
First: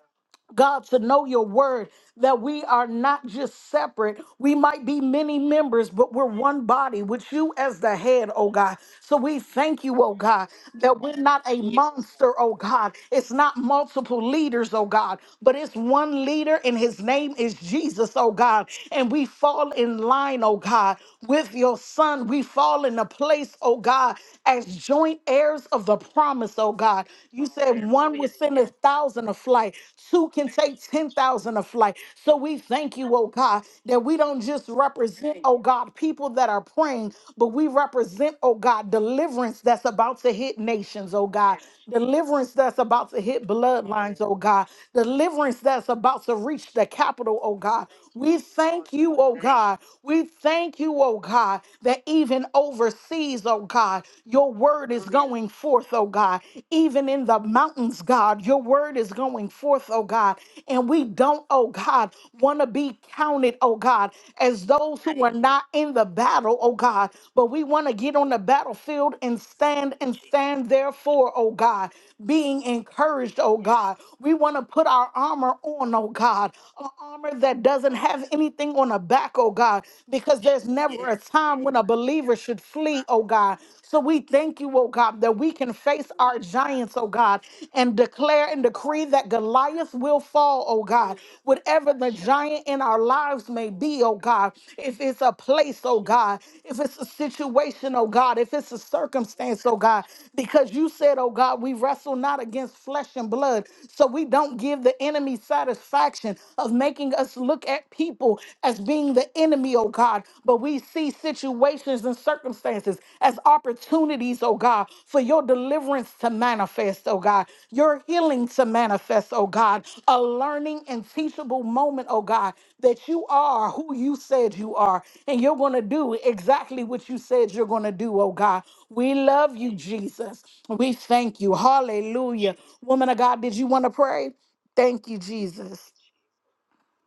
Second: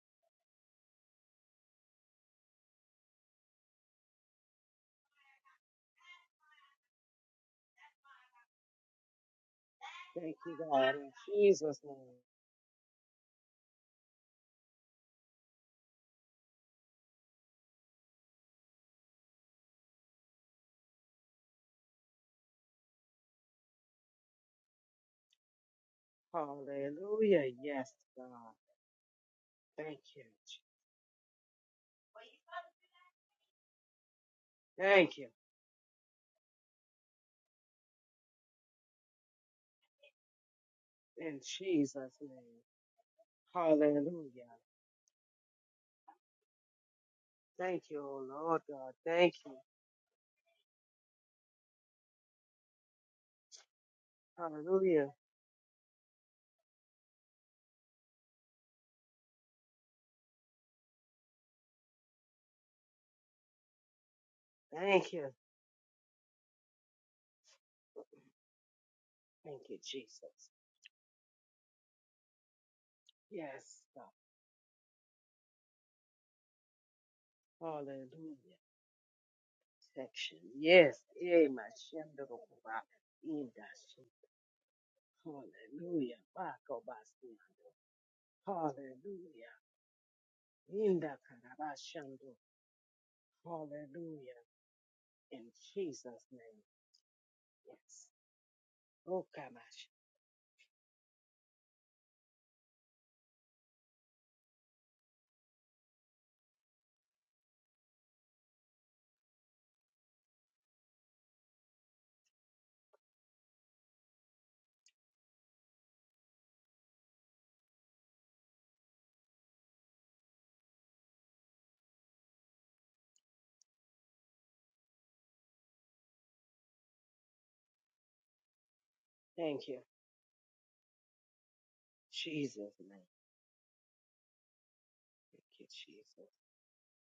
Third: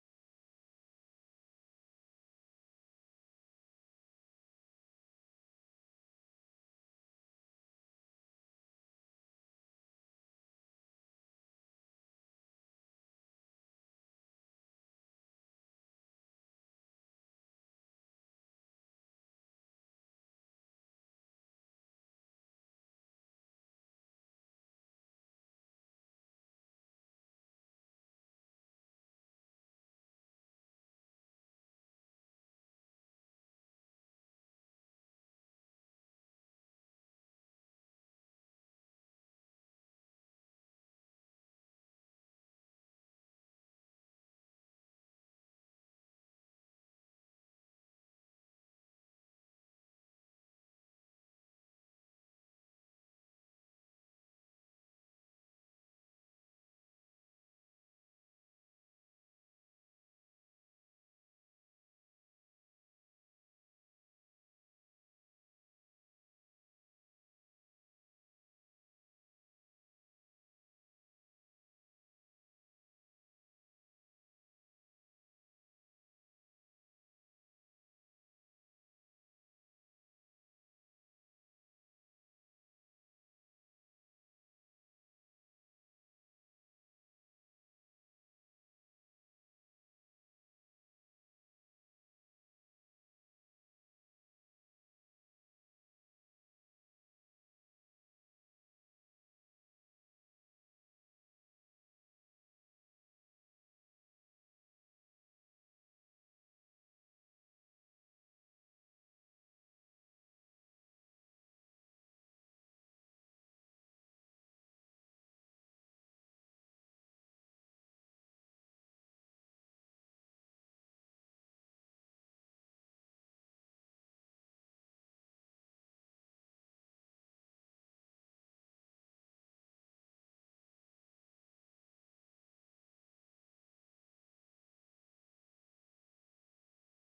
God, to know your word, that we are not just separate. We might be many members, but we're one body with you as the head, oh God. So we thank you, oh Thank God, you, God. that In we're not a Jesus' name. monster, oh God. It's not multiple leaders, oh God, but it's one leader, and his name is Jesus, oh God. And we fall in line, oh God, with your son. We fall in a place, oh God, as joint heirs of the promise, oh God. Hallelujah. You said Yes, one God. will send a thousand a flight, Thank you. two can Jesus. take 10,000 a flight. So we thank you, oh God, that we don't just Thank you. represent, oh God, people that are praying, but we represent, oh God, deliverance that's about to hit nations, oh In God, Jesus' deliverance name. that's about to hit bloodlines, oh Hallelujah. God, deliverance that's about to reach the capital, oh Thank God. you, oh We Lord God. thank you, Thank oh you. God. We thank you, oh God, that even overseas, oh God, God. Your word is Hallelujah. going forth, oh God. Even in the mountains, God, your word is going forth, oh God. And we don't, oh God, want to be counted, oh God, as those Thank who you. are Right. not in the battle, oh God. But we want to get on the battlefield and Thank you, stand and Jesus. stand therefore, oh God, being encouraged, oh Yes, God. God. We want to put our armor on, oh God, an armor that doesn't have Hallelujah. anything on the back, oh God, protection. because there's never Yes, never a eh, time my when a believer should shandoroba, flee, oh in God. that So we shape. thank you, oh God, that we can face Hallelujah. our giants, oh Bakobasi. God, and declare and decree that Hallelujah. Goliath will fall, oh In God. that Whatever the karabashando. giant in our lives may be, oh Hallelujah. God, if it's a In place, oh Jesus' God, name. if it's a situation, oh Yes. God, if it's a Oh, circumstance, oh kamash. God, because you said, oh God, we wrestle not against flesh and blood. So we don't give the enemy satisfaction of making us look at people as being the enemy, oh God, but we see situations and circumstances as opportunities, oh God, for your deliverance to manifest, oh God, your healing to manifest, oh God, a learning and teachable moment, oh God, that you are who you said you are, and you're going to do exactly what you said you're going to do, oh God. We love Thank you, you. Jesus. We thank you. Hallelujah. Jesus' Woman name. of God, did you want to pray? Thank you, Thank you, Jesus. Jesus.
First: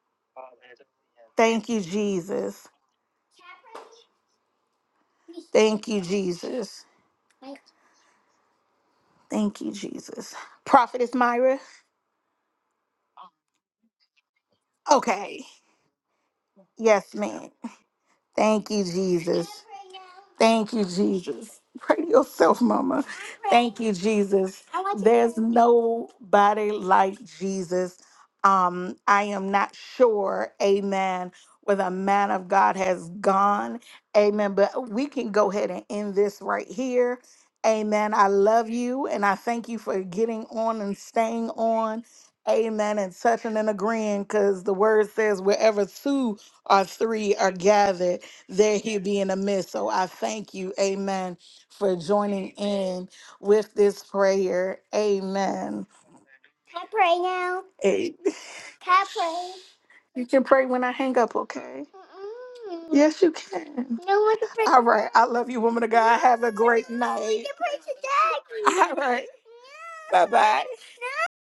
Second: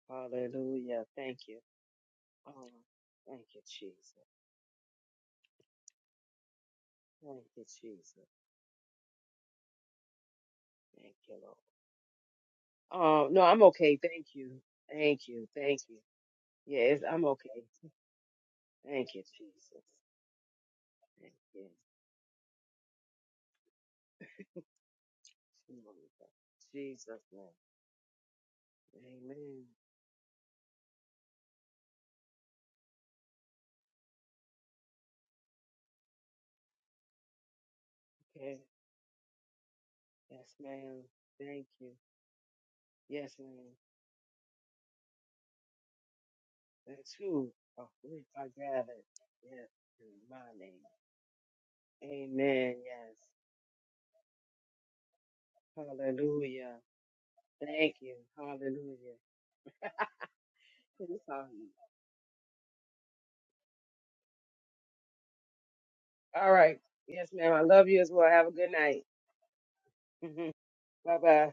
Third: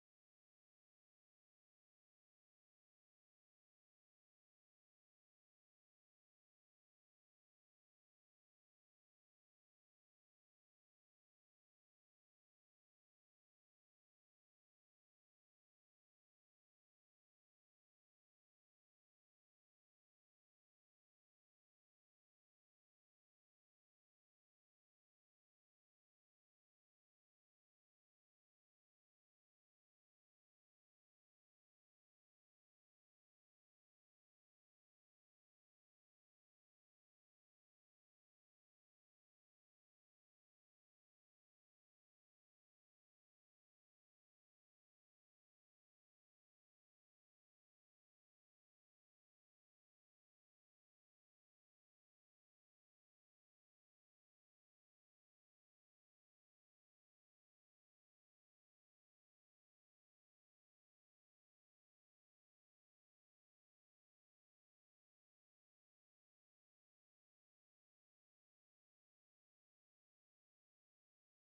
Hallelujah. Thank you. Thank you, Oh, Jesus. thank you, Jesus. Thank you, Jesus. Thank you, Jesus. Thank you, Jesus. Prophetess Thank you, Lord. Myra. Oh, no, I'm okay. Thank you. Thank Okay. you. Thank you. Yes, Yes, I'm ma'am. okay. Thank you, Thank you, Jesus. Jesus. Thank you, Thank Jesus. you, Pray to yourself, Mama. Thank you, Jesus. There's Jesus. nobody Jesus' like Jesus. Um, I name. am Amen. not sure, amen, where the man of God has gone. Amen. But we can go ahead and end this right here. Amen. I Okay. love you and I thank you for getting Yes, on and ma'am. staying Thank you. on. Amen. And Yes, touching and ma'am. agreeing because the word says, wherever two or The three two are of gathered which are there he gathered. be in the Yes, midst. So I in my thank you, name. amen, for joining Amen. in Yes. with this prayer. Amen. Hallelujah. Can I pray now? Thank Hey. you. Can I Hallelujah. pray? You can pray when I It hang is up, all you. okay? Mm-mm. Yes, you can. No one can pray. All right. I love you, woman of God. Have a All right. great night. Yes, You ma'am. can I love you as well. Have a good pray today. All night. right. Bye bye. bye bye.